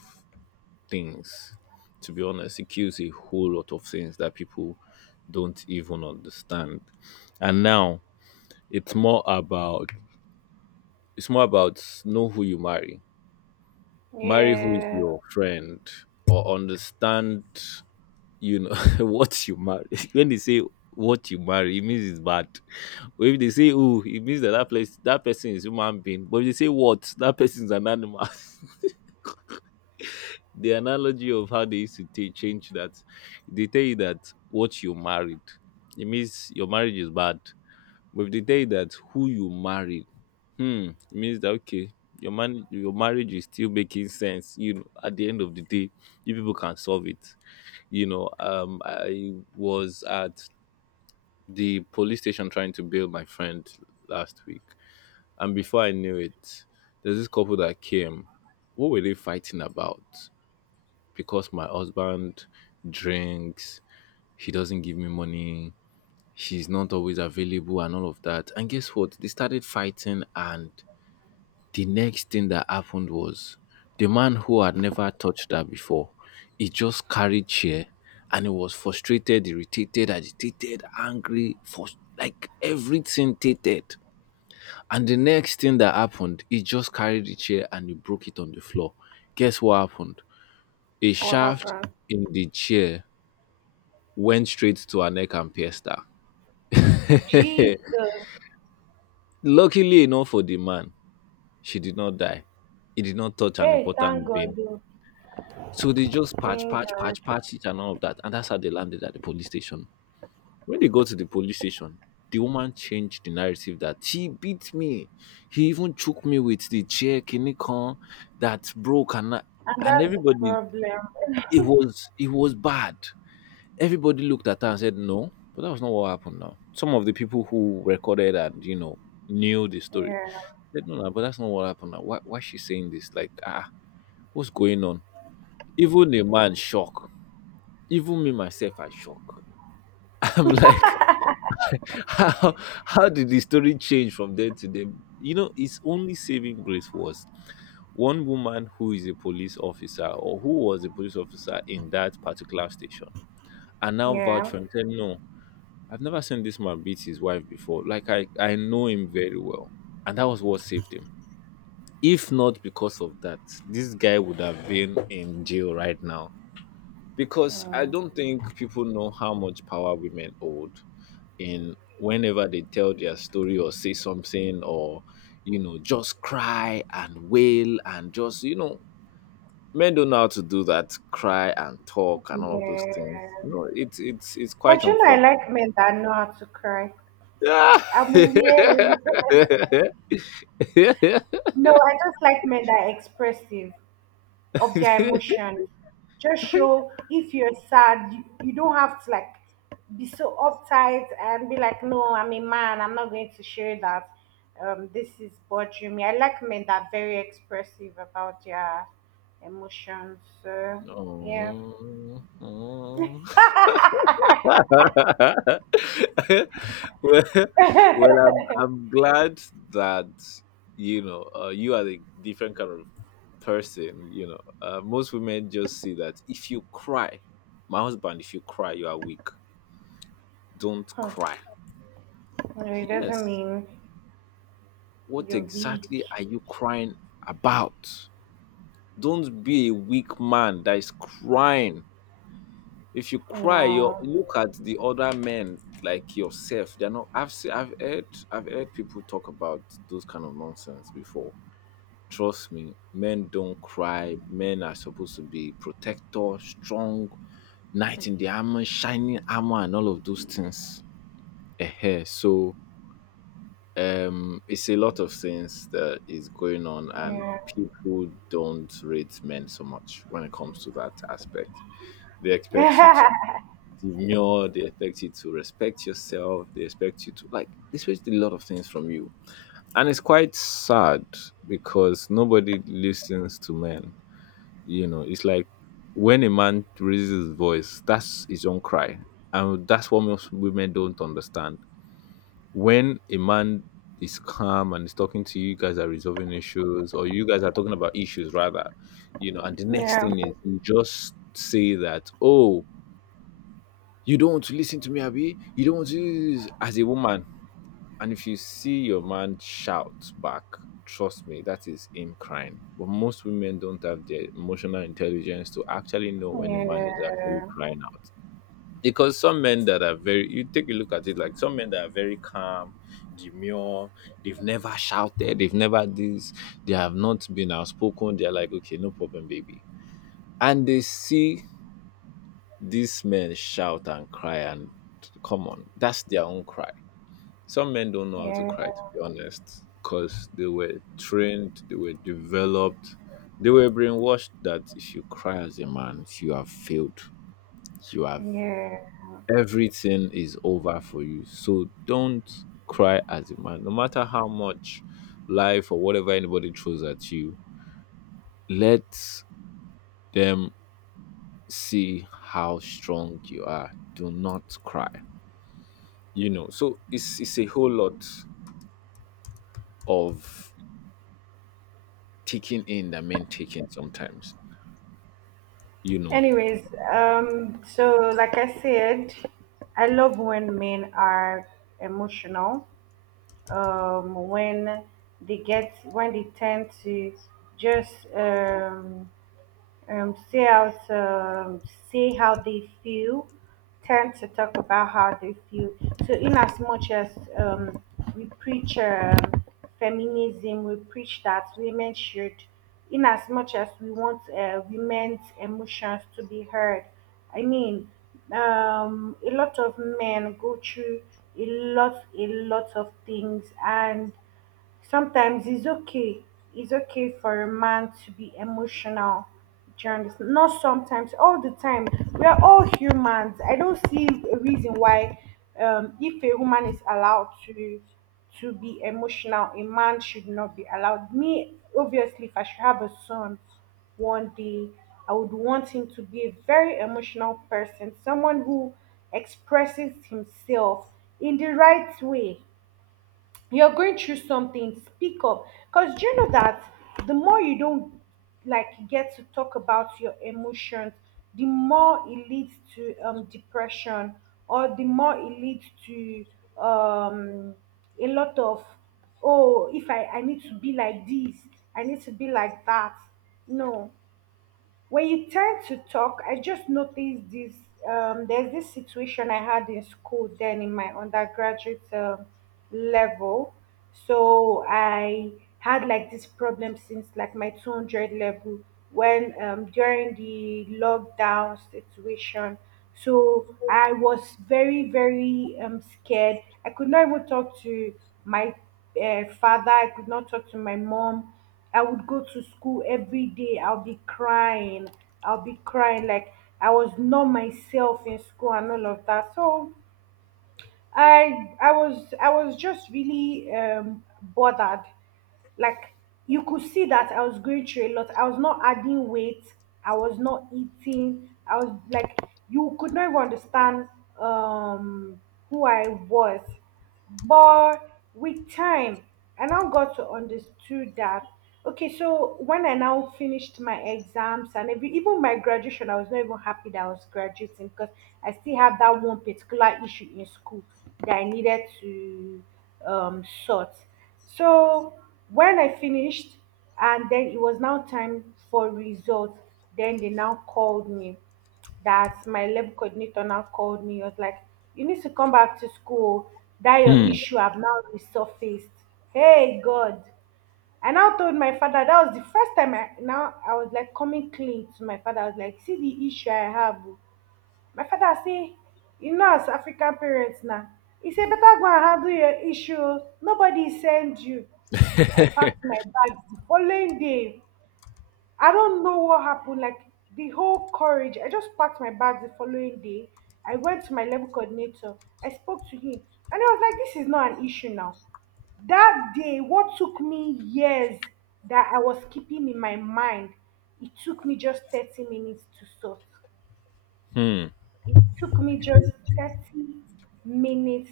things. To be honest, it kills a whole lot of things that people don't even understand. And now it's more about it's more about know who you marry, marry who is
Yeah.
your friend, or understand, you know, what you marry. When they say what you marry, it means it's bad. But if they say who, it means that that place that person is human being. But if they say what, that person is an animal. The analogy of how they used to change that, they tell you that what you married, it means your marriage is bad. But if they tell you that who you married, hmm, it means that okay, your man, your marriage is still making sense. You know, at the end of the day, you people can solve it. I was at the police station trying to bail my friend last week, and before I knew it, there's this couple that came. What were they fighting about? Because my husband drinks, he doesn't give me money, he's not always available, and all of that. And guess what? They started fighting, and the next thing that happened was the man who had never touched her before, he just carried chair and he was frustrated, irritated, agitated, angry, for like everything tated. And the next thing that happened, he just carried the chair and he broke it on the floor. Guess what happened? A
What
shaft
happened?
in the chair went straight to her neck and pierced her.
Jesus.
Luckily enough for the man, she did not die. It did not touch an
Hey, thank
important vein.
God. Oh,
So they just patch,
thank
patch,
God.
patch, patch it and all of that. And that's how they landed at the police station. When they got to the police station, the woman changed the narrative that he beat me. He even shook me with the chair kinikon that broke,
And
and
that's the
everybody,
problem.
it was, it was bad. Everybody looked at her and said no, but that was not what happened now. Some of the people who recorded and, you know, knew the story
Yeah.
said no, no, but that's not what happened now. Why is she saying this? Like, ah, what's going on? Even a man shock, even me myself I shock. I'm like, how how did the story change from there to there? You know, his only saving grace was one woman who is a police officer or who was a police officer in that particular station and now vouch
Yeah.
for him, said no, I've never seen this man beat his wife before. Like, I know him very well, and that was what saved him. If not because of that, this guy would have been in jail right now. Because I
Mm.
don't think people know how much power women hold in whenever they tell their story or say something or, you know, just cry and wail and just, you know, men don't know how to do that, cry and talk and all of those things, you
Yeah.
know. It's quite
But you know, I
unfortunate.
like men that know how to cry. I'm weird. No, I just like men that are expressive of their emotion. Just show, if you're sad, you don't have to like be so uptight and be like, "No, I'm a man, I'm not going to show that this is bothering me." I like men that are very expressive about their emotions. So, yeah.
Oh, oh. Well, well, I'm glad that, you know, you are a different kind of person. You know, most women just see that if you cry, my husband, if you cry, you are weak. Don't
Hmm.
cry.
No, it doesn't
Yes.
mean
What
you're
exactly
weak.
are you crying about? Don't be a weak man that is crying. If you cry, you
No.
look at the other men like yourself. They're not. I've heard people talk about those kind of nonsense before. Trust me, men don't cry. Men are supposed to be protector, strong, knight in the armor, shining armor, and all of those things. Eh. So it's a lot of things that is going on, and
Yeah.
people don't rate men so much when it comes to that aspect. They expect you to
yeah,
the mirror. They expect you to respect yourself. They expect you to, like, they expect a lot of things from you, and it's quite sad because nobody listens to men. You know, it's like when a man raises his voice, that's his own cry, and that's what most women don't understand. When a man is calm and is talking to you, you guys are resolving issues, or you guys are talking about issues rather, you know, and the next
yeah,
thing is you just say that, oh, you don't want to listen to me, Abby. You don't want to do this," as a woman. And if you see your man shout back, trust me, that is him crying. But most women don't have the emotional intelligence to actually know when a man is actually crying out. Because some men that are very you take a look at it, like some men that are very calm, demure, they've never shouted, they've never this, they have not been outspoken, they're like, okay, no problem, baby. And they see these men shout and cry, and come on, that's their own cry. Some men don't know how to
yeah,
cry, to be honest, because they were trained, they were developed, they were brainwashed that if you cry as a man, you have failed. You have
yeah.
everything is over for you. So don't cry as a man, no matter how much life or whatever anybody throws at you. Let them see how strong you are. Do not cry. You know, so it's a whole lot of taking in that men taking sometimes, you know.
Anyways, so like I said, I love when men are emotional. When they get, when they tend to just see how to see how they feel, tend to talk about how they feel. So in as much as um, we preach feminism, we preach that women should, in as much as we want women's emotions to be heard, I mean, a lot of men go through a lot of things, and sometimes it's okay. It's okay for a man to be emotional. Do you understand? Not sometimes, all the time. We are all humans. I don't see a reason why if a woman is allowed to be emotional, a man should not be allowed. Me, obviously, if I should have a son one day, I would want him to be a very emotional person, someone who expresses himself in the right way. You're going through something, speak up. Because do you know that the more you don't like get to talk about your emotions, the more it leads to depression, or the more it leads to um, a lot of, oh, if I, I need to be like this, I need to be like that. No, when you tend to talk, I just noticed this. There's this situation I had in school, then in my undergraduate level. So I had like this problem since like my 200 level, when during the lockdown situation. So I was very, very scared. I could not even talk to my father. I could not talk to my mom. I would go to school every day. I'll be crying. I'll be crying like, I was not myself in school and all of that. So I was just really bothered. Like, you could see that I was going through a lot. I was not adding weight. I was not eating. I was like, you could not even understand um who I was. But with time, I now got to understood that okay, so when I now finished my exams and every, even my graduation, I was not even happy that I was graduating because I still had that one particular issue in school that I needed to sort. So when I finished, and then it was now time for results, then they now called me. That my lab coordinator now called me. He was like, "You need to come back to school. That your
Hmm.
issue have now resurfaced." Hey God! I now told my father that was the first time I now, I was like coming clean to my father. I was like, "See the issue I have." Oh, my father say, you know, as African parents now, he say better go and handle your issue, nobody send you. I packed my bags the following day. I don't know what happened. Like, the whole courage, I just packed my bags the following day. I went to my level coordinator. I spoke to him, and he was like, this is not an issue now. That day, what took me years, that I was keeping in my mind, it took me just 30 minutes to sort. It took me just 30 minutes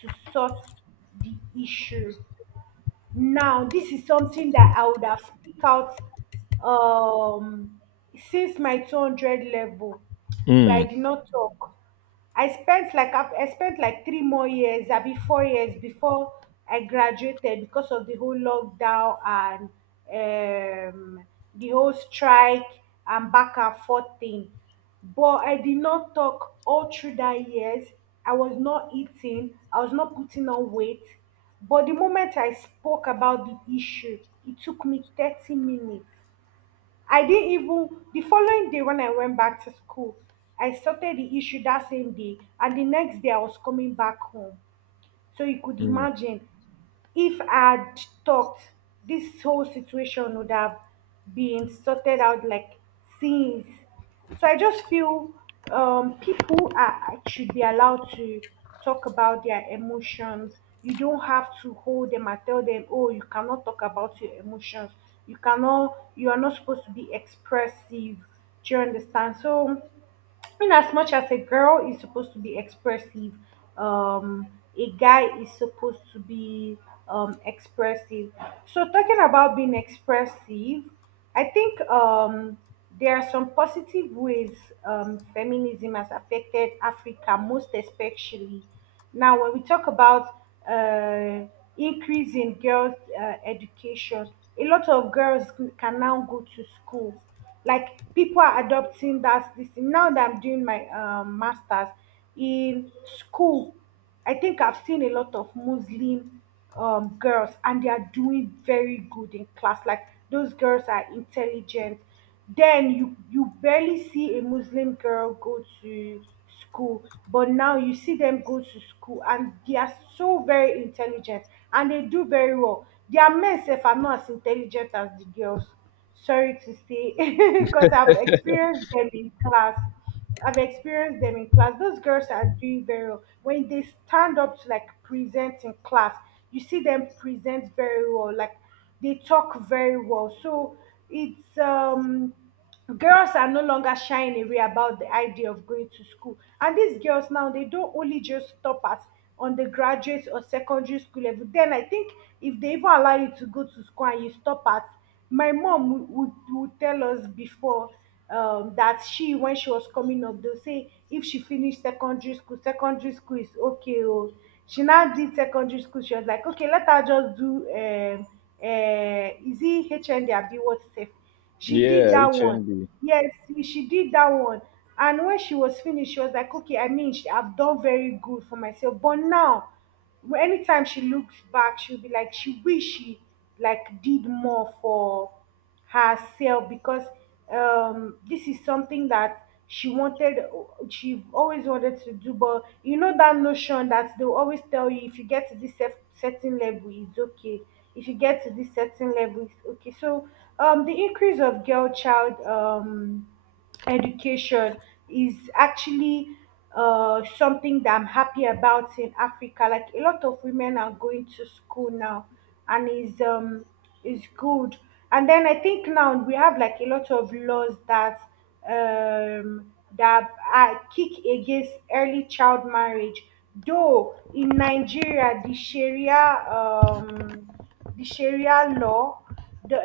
to sort the issue. Now, this is something that I would have speak out um, since my 200 level, but I did not talk. I spent like 3 more years, I be 4 years before I graduated because of the whole lockdown and the whole strike and back and forth thing. But I did not talk all through that years. I was not eating. I was not putting on weight. But the moment I spoke about the issue, it took me 30 minutes. I didn't even— the following day when I went back to school, I started the issue that same day, and the next day I was coming back home. So you could imagine if I had talked, this whole situation would have been sorted out, like, since. So I just feel people are, should be allowed to talk about their emotions. You don't have to hold them and tell them, oh, you cannot talk about your emotions. You cannot, you are not supposed to be expressive. Do you understand? So inasmuch as much as a girl is supposed to be expressive, um, a guy is supposed to be expressive. So, talking about being expressive, I think there are some positive ways feminism has affected Africa, most especially. Now, when we talk about uh, increase in girls' education, a lot of girls can now go to school, like, people are adopting that this thing. Now that I'm doing my masters in school, I think I've seen a lot of Muslim girls, and they are doing very good in class. Like, those girls are intelligent. Then you barely see a Muslim girl go to school, but now you see them go to school and they are so very intelligent, and they do very well. Their men sef are not as intelligent as the girls, sorry to say. Because I've experienced them in class. I've experienced them in class. Those girls are doing very well. When they stand up to, like, present in class, you see them present very well. Like, they talk very well. So it's girls are no longer shying away about the idea of going to school. And these girls now, they don't only just stop at undergraduate or secondary school level. Then I think if they even allow you to go to school and you stop at— my mom would tell us before, that she, when she was coming up, they'll say if she finished secondary school, secondary school is okay. Oh, she now did secondary school. She was like, okay, let her just do is it HND abi what's safe. She did
Yeah,
that one.
HND.
Yes, she did that one. And when she was finished, she was like, okay, I mean, I've done very good for myself. But now, anytime she looks back, she'll be like, she wish she like did more for herself, because this is something that she wanted, she always wanted to do. But you know that notion that they'll always tell you, if you get to this certain level, it's okay. If you get to this certain level, it's okay. So the increase of girl child education is actually something that I'm happy about in Africa. Like, a lot of women are going to school now, and is good. And then I think now we have like a lot of laws that um that are kick against early child marriage. Though in Nigeria, the Sharia law, the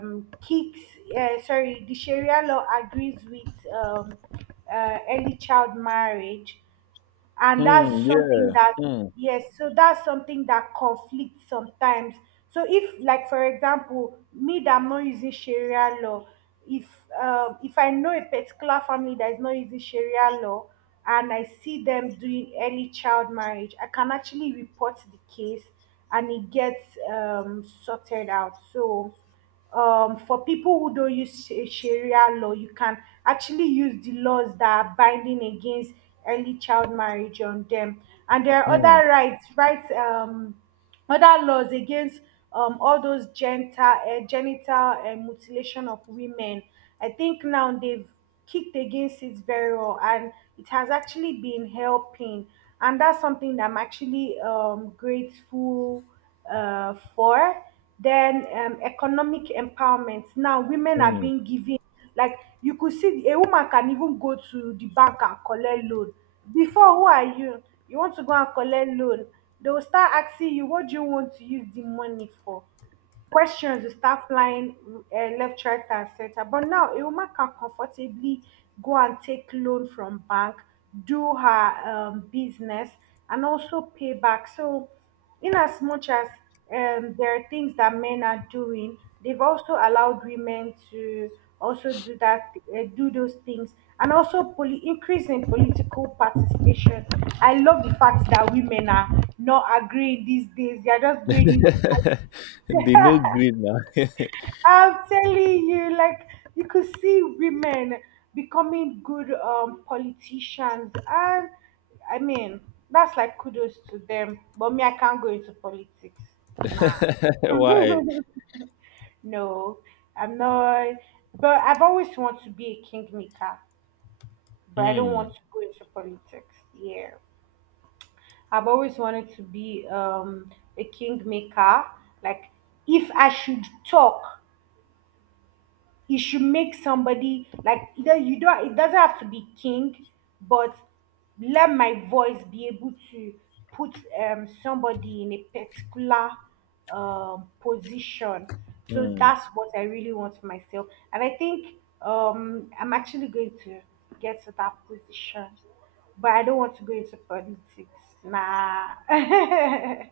kicks, sorry, the Sharia law agrees with early child marriage, and that's
Hmm.
something
Yeah.
that—
Hmm.
yes, so that's something that conflicts sometimes. So if, like, for example, me that I'm not using Sharia law, if if I know a particular family that is not using Sharia law and I see them doing early child marriage, I can actually report the case and it gets sorted out. So for people who don't use Sharia law, you can actually use the laws that are binding against early child marriage on them. And there are
Hmm.
other rights, other laws against all those genital mutilation of women. I think now they've kicked against it very well, and it has actually been helping. And that's something that I'm actually grateful for. Then economic empowerment, now women are
Hmm.
being given, like, you could see a woman can even go to the bank and collect loan. Before, who are you? You want to go and collect loan? They will start asking you what do you want to use the money for. Questions will start flying left, right, and center. But now a woman can comfortably go and take loan from bank, do her business, and also pay back. So, in as much as there are things that men are doing, they've also allowed women to also do that, do those things, and also increase in political participation. I love the fact that women are not agreeing these days; they are just going into—
They no green now.
I'm telling you, like, you could see women becoming good politicians, and I mean, that's like kudos to them. But me, I can't go into politics. Nah,
Why?
no, I'm not. But I've always wanted to be a kingmaker, but I don't
Hmm.
want to go into politics. Yeah, I've always wanted to be a kingmaker. Like, if I should talk, he should make somebody, like— either you don't— it doesn't have to be king, but let my voice be able to put somebody in a particular position. So that's what I really want for myself, and I think I'm actually going to get to that position. But I don't want to go into politics, nah. I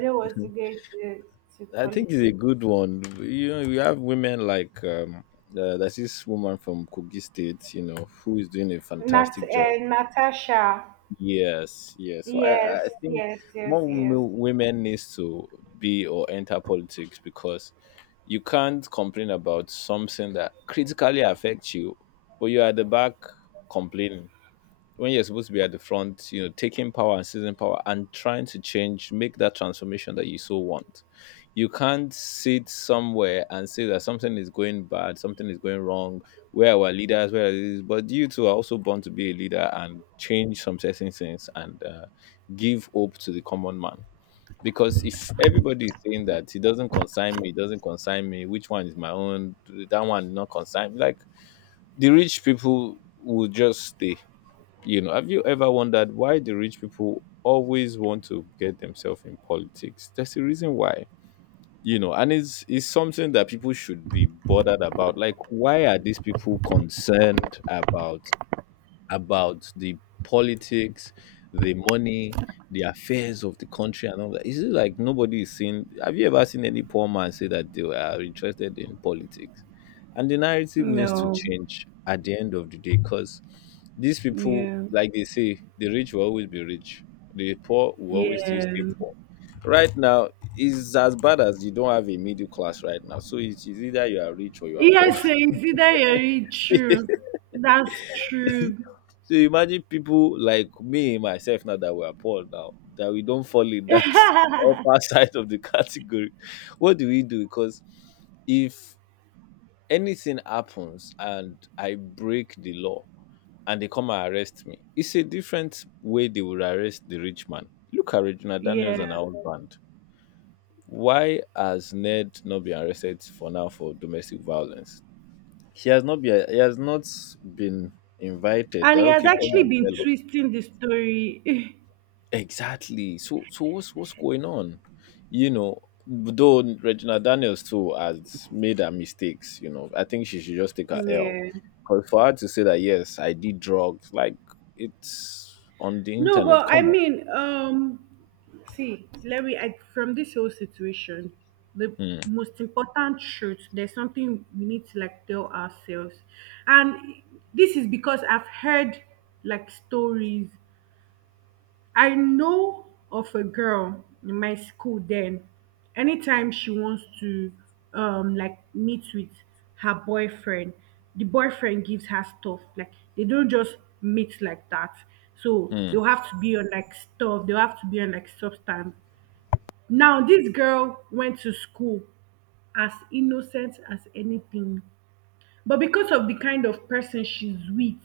don't want to go into to
I think it's a
politics.
good one. You know, we have women like there's this woman from Kogi State, you know, who is doing a fantastic job.
Natasha.
Yes, yes. So I
Yes,
think
yes, yes,
more
yes.
women needs to be or enter politics because you can't complain about something that critically affects you, but you are at the back complaining when you're supposed to be at the front, you know, taking power and seizing power and trying to change, make that transformation that you so want. You can't sit somewhere and say that something is going bad, something is going wrong, where our leaders, where this, but you two are also born to be a leader and change some certain things and give hope to the common man. Because if everybody is saying that he doesn't consign me, he doesn't consign me, which one is my own, that one not consign me, like the rich people will just stay, you know, have you ever wondered why the rich people always want to get themselves in politics? That's the reason why. You know, and it's something that people should be bothered about. Like, why are these people concerned about the politics, the money, the affairs of the country, and all that. Is it like nobody is seeing? Have you ever seen any poor man say that they are interested in politics? And the narrative needs to
No,
change at the end of the day because these people,
yeah,
like they say, the rich will always be rich, the poor will always still
yeah.
stay poor. Right now, is as bad as you don't have a middle class right now. So it's either you are rich or you are poor.
Yes, it's either very true. That's true.
So you imagine people like me, myself now that we are poor now, that we don't fall in that upper side of the category. What do we do? Because if anything happens and I break the law and they come and arrest me, it's a different way they will arrest the rich man. Look at Regina Daniels
Yeah.
and her husband. Why has Ned not been arrested for now for domestic violence? She has not been. He has not been invited.
And he
That,
has
okay, come
actually
and
been
tell us.
twisting the story.
Exactly. So what's going on? You know, though Regina Daniels too has made her mistakes, you know, I think she should just take her L.
Yeah.
Because for her to say that yes, I did drugs, like it's on the
No,
internet.
but I
Come on.
mean, see, let me, I, from this whole situation, the
Hmm.
most important truth, there's something we need to, like, tell ourselves. And this is because I've heard like stories. I know of a girl in my school then, anytime she wants to like meet with her boyfriend, the boyfriend gives her stuff. Like, they don't just meet like that. So
Hmm.
they'll have to be on like stuff, they'll have to be on like substance. Now this girl went to school as innocent as anything, but because of the kind of person she's with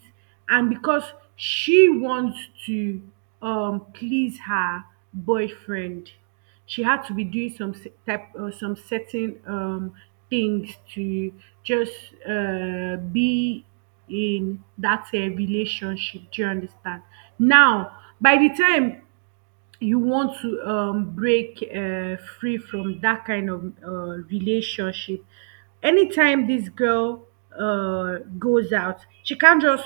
and because she wants to please her boyfriend, she had to be doing some type some certain things to just be in that relationship. Do you understand? Now, by the time you want to break free from that kind of relationship. Anytime this girl goes out, she can't just,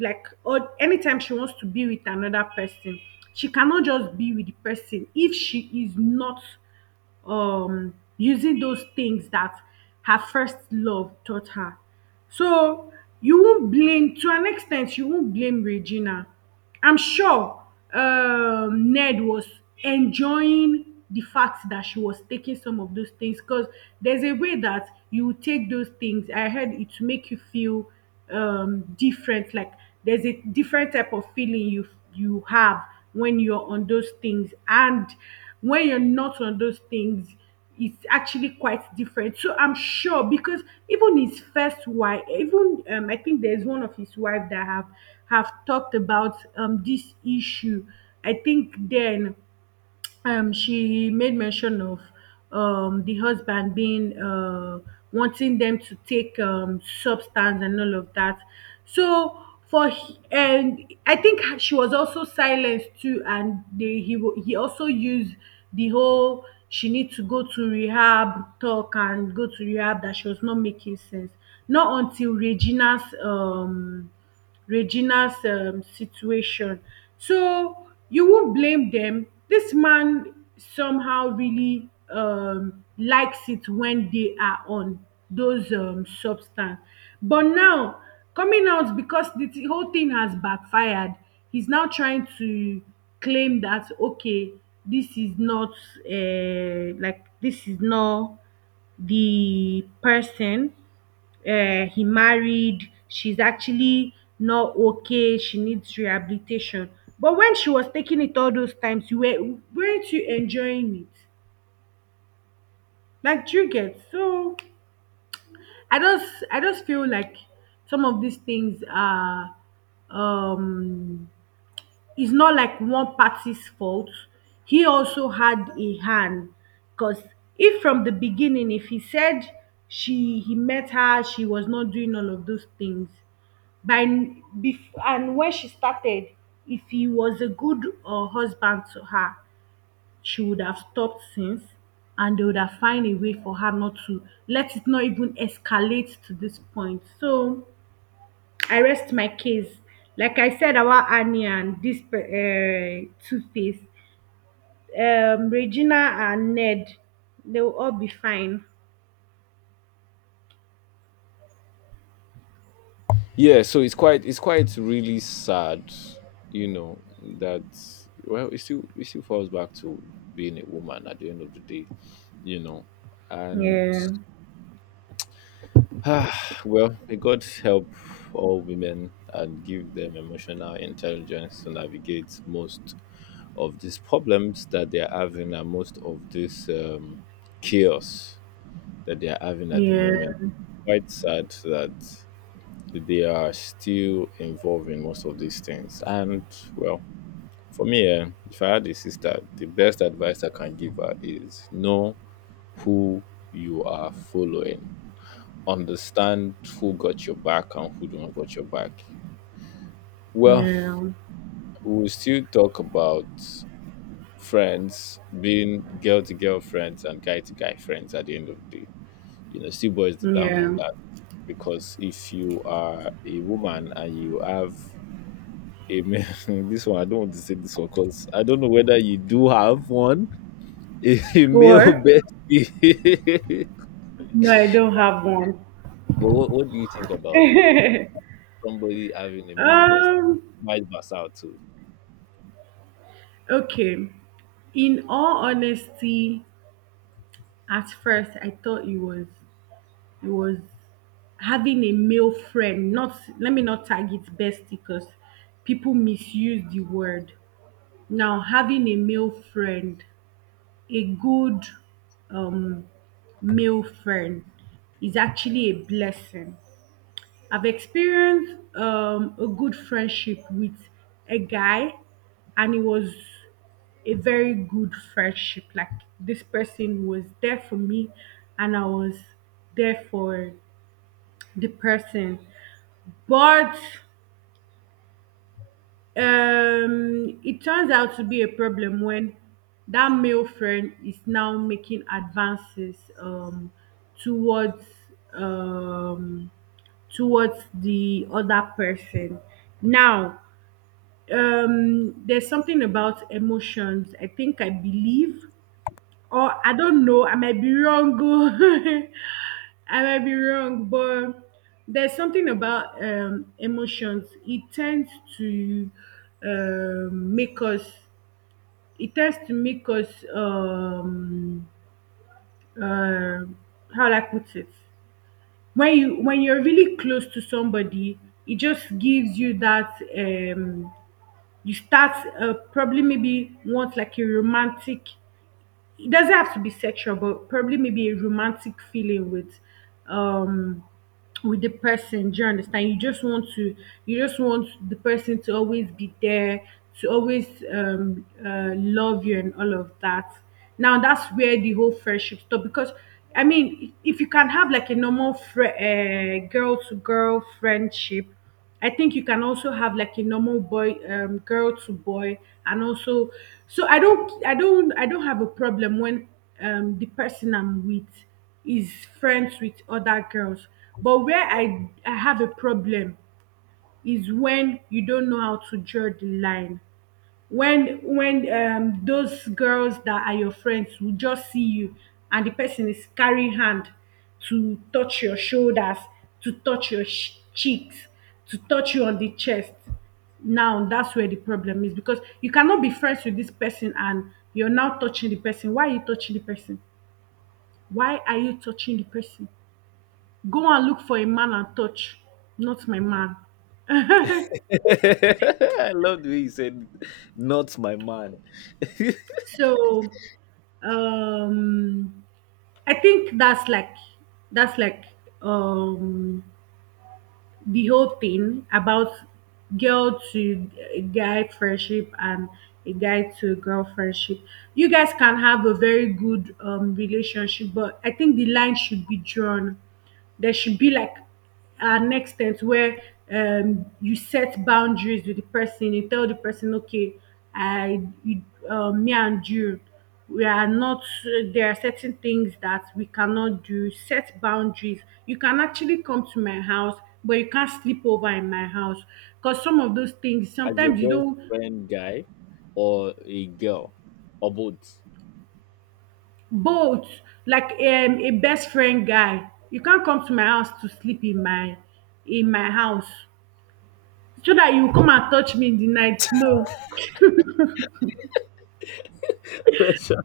like— or anytime she wants to be with another person, she cannot just be with the person if she is not using those things that her first love taught her. So you won't blame, to an extent, you won't blame Regina. I'm sure Ned was enjoying the fact that she was taking some of those things, because there's a way that you take those things. I heard it to make you feel different, like there's a different type of feeling you have when you're on those things and when you're not on those things. It's actually quite different, so I'm sure. Because even his first wife, even I think there's one of his wife that have talked about this issue. I think then she made mention of the husband being wanting them to take substance and all of that. So, for he- and I think she was also silenced too, and he also used the whole "she needs to go to rehab" talk, and go to rehab, that she was not making sense. Not until Regina's, situation. So you won't blame them. This man somehow really likes it when they are on those substance. But now, coming out because the whole thing has backfired, he's now trying to claim that, okay, this is not this is not the person he married. She's actually not okay, she needs rehabilitation. But when she was taking it all those times, you were weren't you enjoying it? Like, do you get? So I just I just feel like some of these things are um it's not like one party's fault. He also had a hand, because if from the beginning, if he said she he met her, she was not doing all of those things, by and when she started, if he was a good husband to her, she would have stopped since, and they would have find a way for her not to, let it not even escalate to this point. So I rest my case. Like I said about Annie and this two-face, Regina and Ned, they will all be fine.
Yeah, so it's quite really sad, you know, that, well, it still falls back to being a woman at the end of the day, you know. And
Yeah,
ah, well, may God help all women and give them emotional intelligence to navigate most of these problems that they are having and most of this chaos that they are having at the
yeah,
moment. Quite sad that they are still involved in most of these things. And, well, for me, eh, if I had a sister, the best advice I can give her is know who you are following, understand who got your back and who don't got your back. Well,
yeah,
we'll still talk about friends being girl to girl friends and guy to guy friends at the end of the day. You know, still boils down
yeah.
on that because if you are a woman and you have a male, this one I don't want to say this one because I don't know whether you do have one, a male
or
bestie.
No, I don't have one.
But what do you think about somebody having a male bestie?
um
Vice versa too.
okay. In all honesty, at first I thought it was having a male friend. Not Let me not tag it bestie, because people misuse the word. Now, having a male friend, a good um male friend, is actually a blessing. I've experienced a good friendship with a guy, and it was a very good friendship. Like, this person was there for me, and I was there for the person. But it turns out to be a problem when that male friend is now making advances towards um, towards the other person. Now, there's something about emotions. I think, I believe, or I don't know, I might be wrong, oh. I might be wrong, but there's something about emotions. It tends to make us it tends to make us uh, how do I put it? When you're really close to somebody, it just gives you that, um you start probably maybe want like a romantic — it doesn't have to be sexual, but probably maybe a romantic feeling with um with the person. Do you understand? You just want the person to always be there, to always, love you and all of that. Now that's where the whole friendship stop, because I mean, if you can have like a normal girl to girl friendship, I think you can also have like a normal boy, girl to boy, and also. So I don't have a problem when the person I'm with is friends with other girls. But where I have a problem is when you don't know how to draw the line, when those girls that are your friends will just see you, and the person is carrying hand to touch your shoulders, to touch your cheeks, to touch you on the chest. Now that's where the problem is, because you cannot be friends with this person and you're now touching the person. Why are you touching the person? Why are you touching the person? Go and look for a man and touch. Not my man.
I love the way you said, not my man,
So, um, I think that's like, that's like um, the whole thing about girl to guy friendship and a guy to girl friendship. You guys can have a very good relationship, but I think the line should be drawn. There should be like an extent where you set boundaries with the person. You tell the person, okay, I you, me and you, we are not there are certain things that we cannot do. Set boundaries. You can actually come to my house, but you can't sleep over in my house, because some of those things
as your
sometimes you
best
don't.
friend guy or a girl or both.
Both. Like, a best friend guy, you can't come to my house to sleep in my house, so that you come and touch me in the night. No.
Pressure.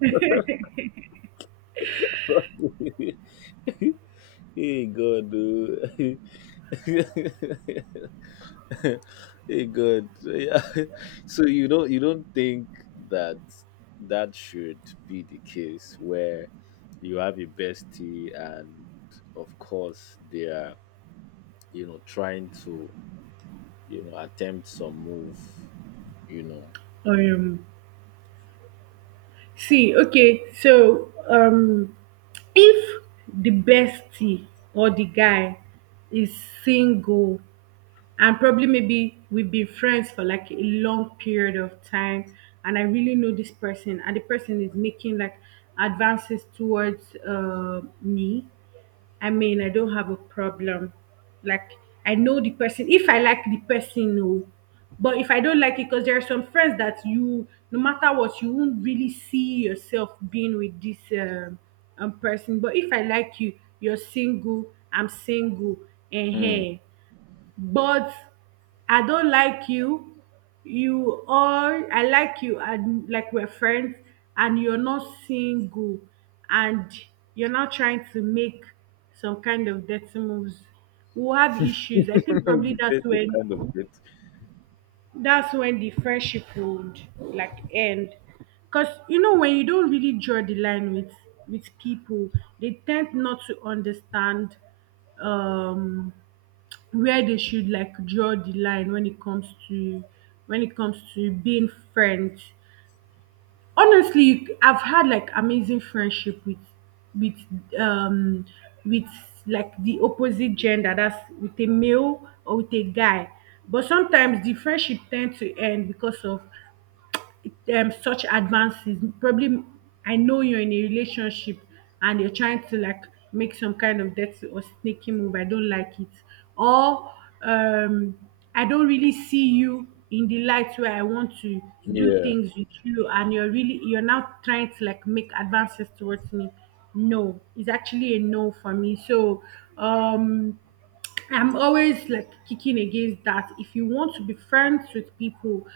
Hey God, dude. Hey God, so, yeah. So you don't think that should be the case where you have a bestie and of course they are, you know, trying to, you know, attempt some move, you know.
um See, okay, so, if the bestie or the guy is single, and probably maybe we've been friends for like a long period of time, and I really know this person, and the person is making like advances towards me, I mean, I don't have a problem. Like, I know the person. If I like the person, no. But if I don't like it, because there are some friends that you, no matter what, you won't really see yourself being with this person. But if I like you, you're single, I'm single, and
Hmm.
hey, but I don't like you. You all, I like you, and like we're friends, and you're not single, and you're not trying to make some kind of dirty moves, we'll have issues. I think probably
You
that's
said to
when,
kind of get
the friendship would like end. Cause you know, when you don't really draw the line with people, they tend not to understand um where they should like draw the line when it comes to, being friends. Honestly, I've had like amazing friendship with, with um with like the opposite gender, that's with a male or with a guy. But sometimes the friendship tend to end because of such advances. Probably I know you're in a relationship, and you're trying to like make some kind of dirty or sneaky move. I don't like it. Or um I don't really see you in the light where I want to do
yeah.
things with you, and you're now trying to like make advances towards me. No, it's actually a no for me. So, um I'm always like kicking against that. If you want to be friends with people,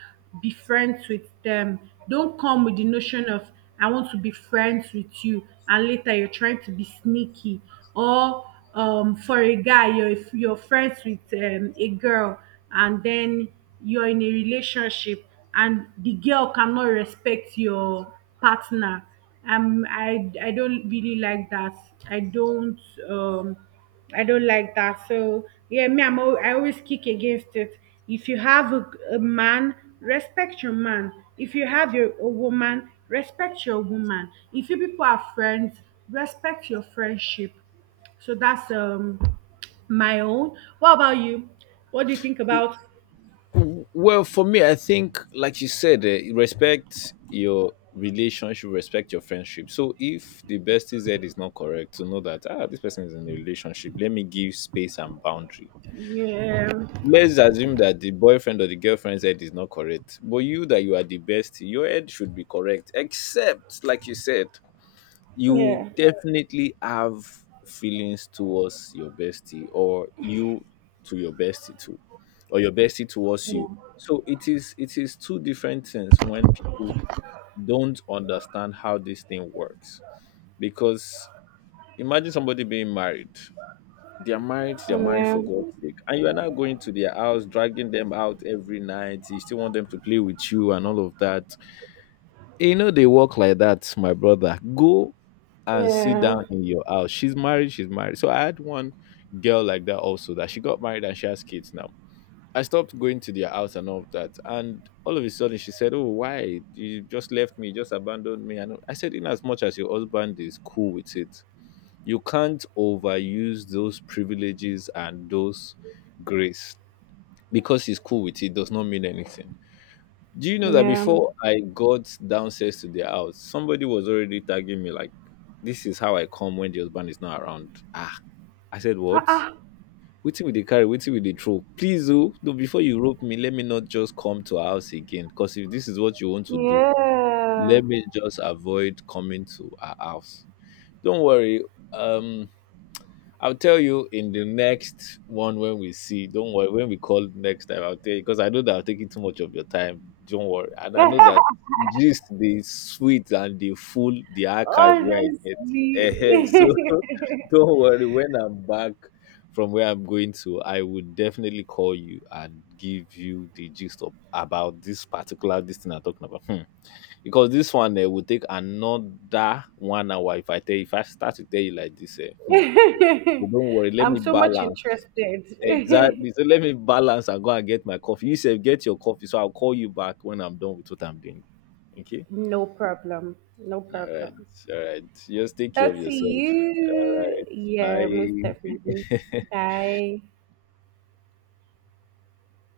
be friends with them. Don't come with the notion of, I want to be friends with you, and later you're trying to be sneaky. Or, for a guy, you're if you're friends with a girl, and then you're in a relationship, and the girl cannot respect your partner. I don't really like that. I don't um I don't like that. So yeah, me, I always kick against it. If you have a man, respect your man. If you have your a woman, respect your woman. If you people are friends, respect your friendship. So that's my own. What about you? What do you think about?
W- Well, for me, I think, like you said, eh, respect your relationship, respect your friendship. So if the bestie Z is not correct, to know that, ah, this person is in a relationship, let me give space and boundary.
Yeah,
Let's assume that the boyfriend or the girlfriend's head is not correct. But you that you are the bestie, your head should be correct. Except, like you said, you
yeah,
definitely have feelings towards your bestie or you to your bestie too or your bestie towards
yeah,
you, so it is two different things when people don't understand how this thing works because imagine somebody being married, they are married, they are married
yeah,
for God's sake, and you are now going to their house dragging them out every night, you still want them to play with you and all of that. You know they work like that, my brother. Go and sit
yeah,
down in your house. She's married, she's married. So I had one girl like that also that she got married and she has kids now. I stopped going to their house and all of that. And all of a sudden she said, oh, why? You just left me, just abandoned me. And I said, in as much as your husband is cool with it, you can't overuse those privileges and those grace. Because he's cool with it does not mean anything. Do you know that
yeah.
before I got downstairs to their house, somebody was already tagging me like, "This is how I come when the husband is not around." Ah, I said,
Ah,
what?
ah,
Waiting with the carry, waiting with the throw. Please, oh, no, before you rope me, let me not just come to our house again. Cause if this is what you want to do,
yeah.
let me just avoid coming to our house. Don't worry. Um, I'll tell you in the next one when we see. Don't worry. When we call next time, I'll tell you because I know that I'm taking too much of your time. Don't worry. And I know that just the sweet and the full the archive where I get.
Honestly.
Eh, so don't worry. When I'm back from where I'm going to, I would definitely call you and give you the gist of about this particular this thing I'm talking about. Hmm. Because this one, eh, will take another 1 hour if I tell if I start to tell you like this. Eh, hmm. So don't worry, let
I'm
me
so much
balance.
interested.
Exactly. So let me balance and go and get my coffee. You say get your coffee. So I'll call you back when I'm done with what I'm doing. Okay?
No problem. No
All right.
problem.
All right. Just take care of
That's
yourself. All
you. Yeah, most
right.
definitely.
Bye.
Bye.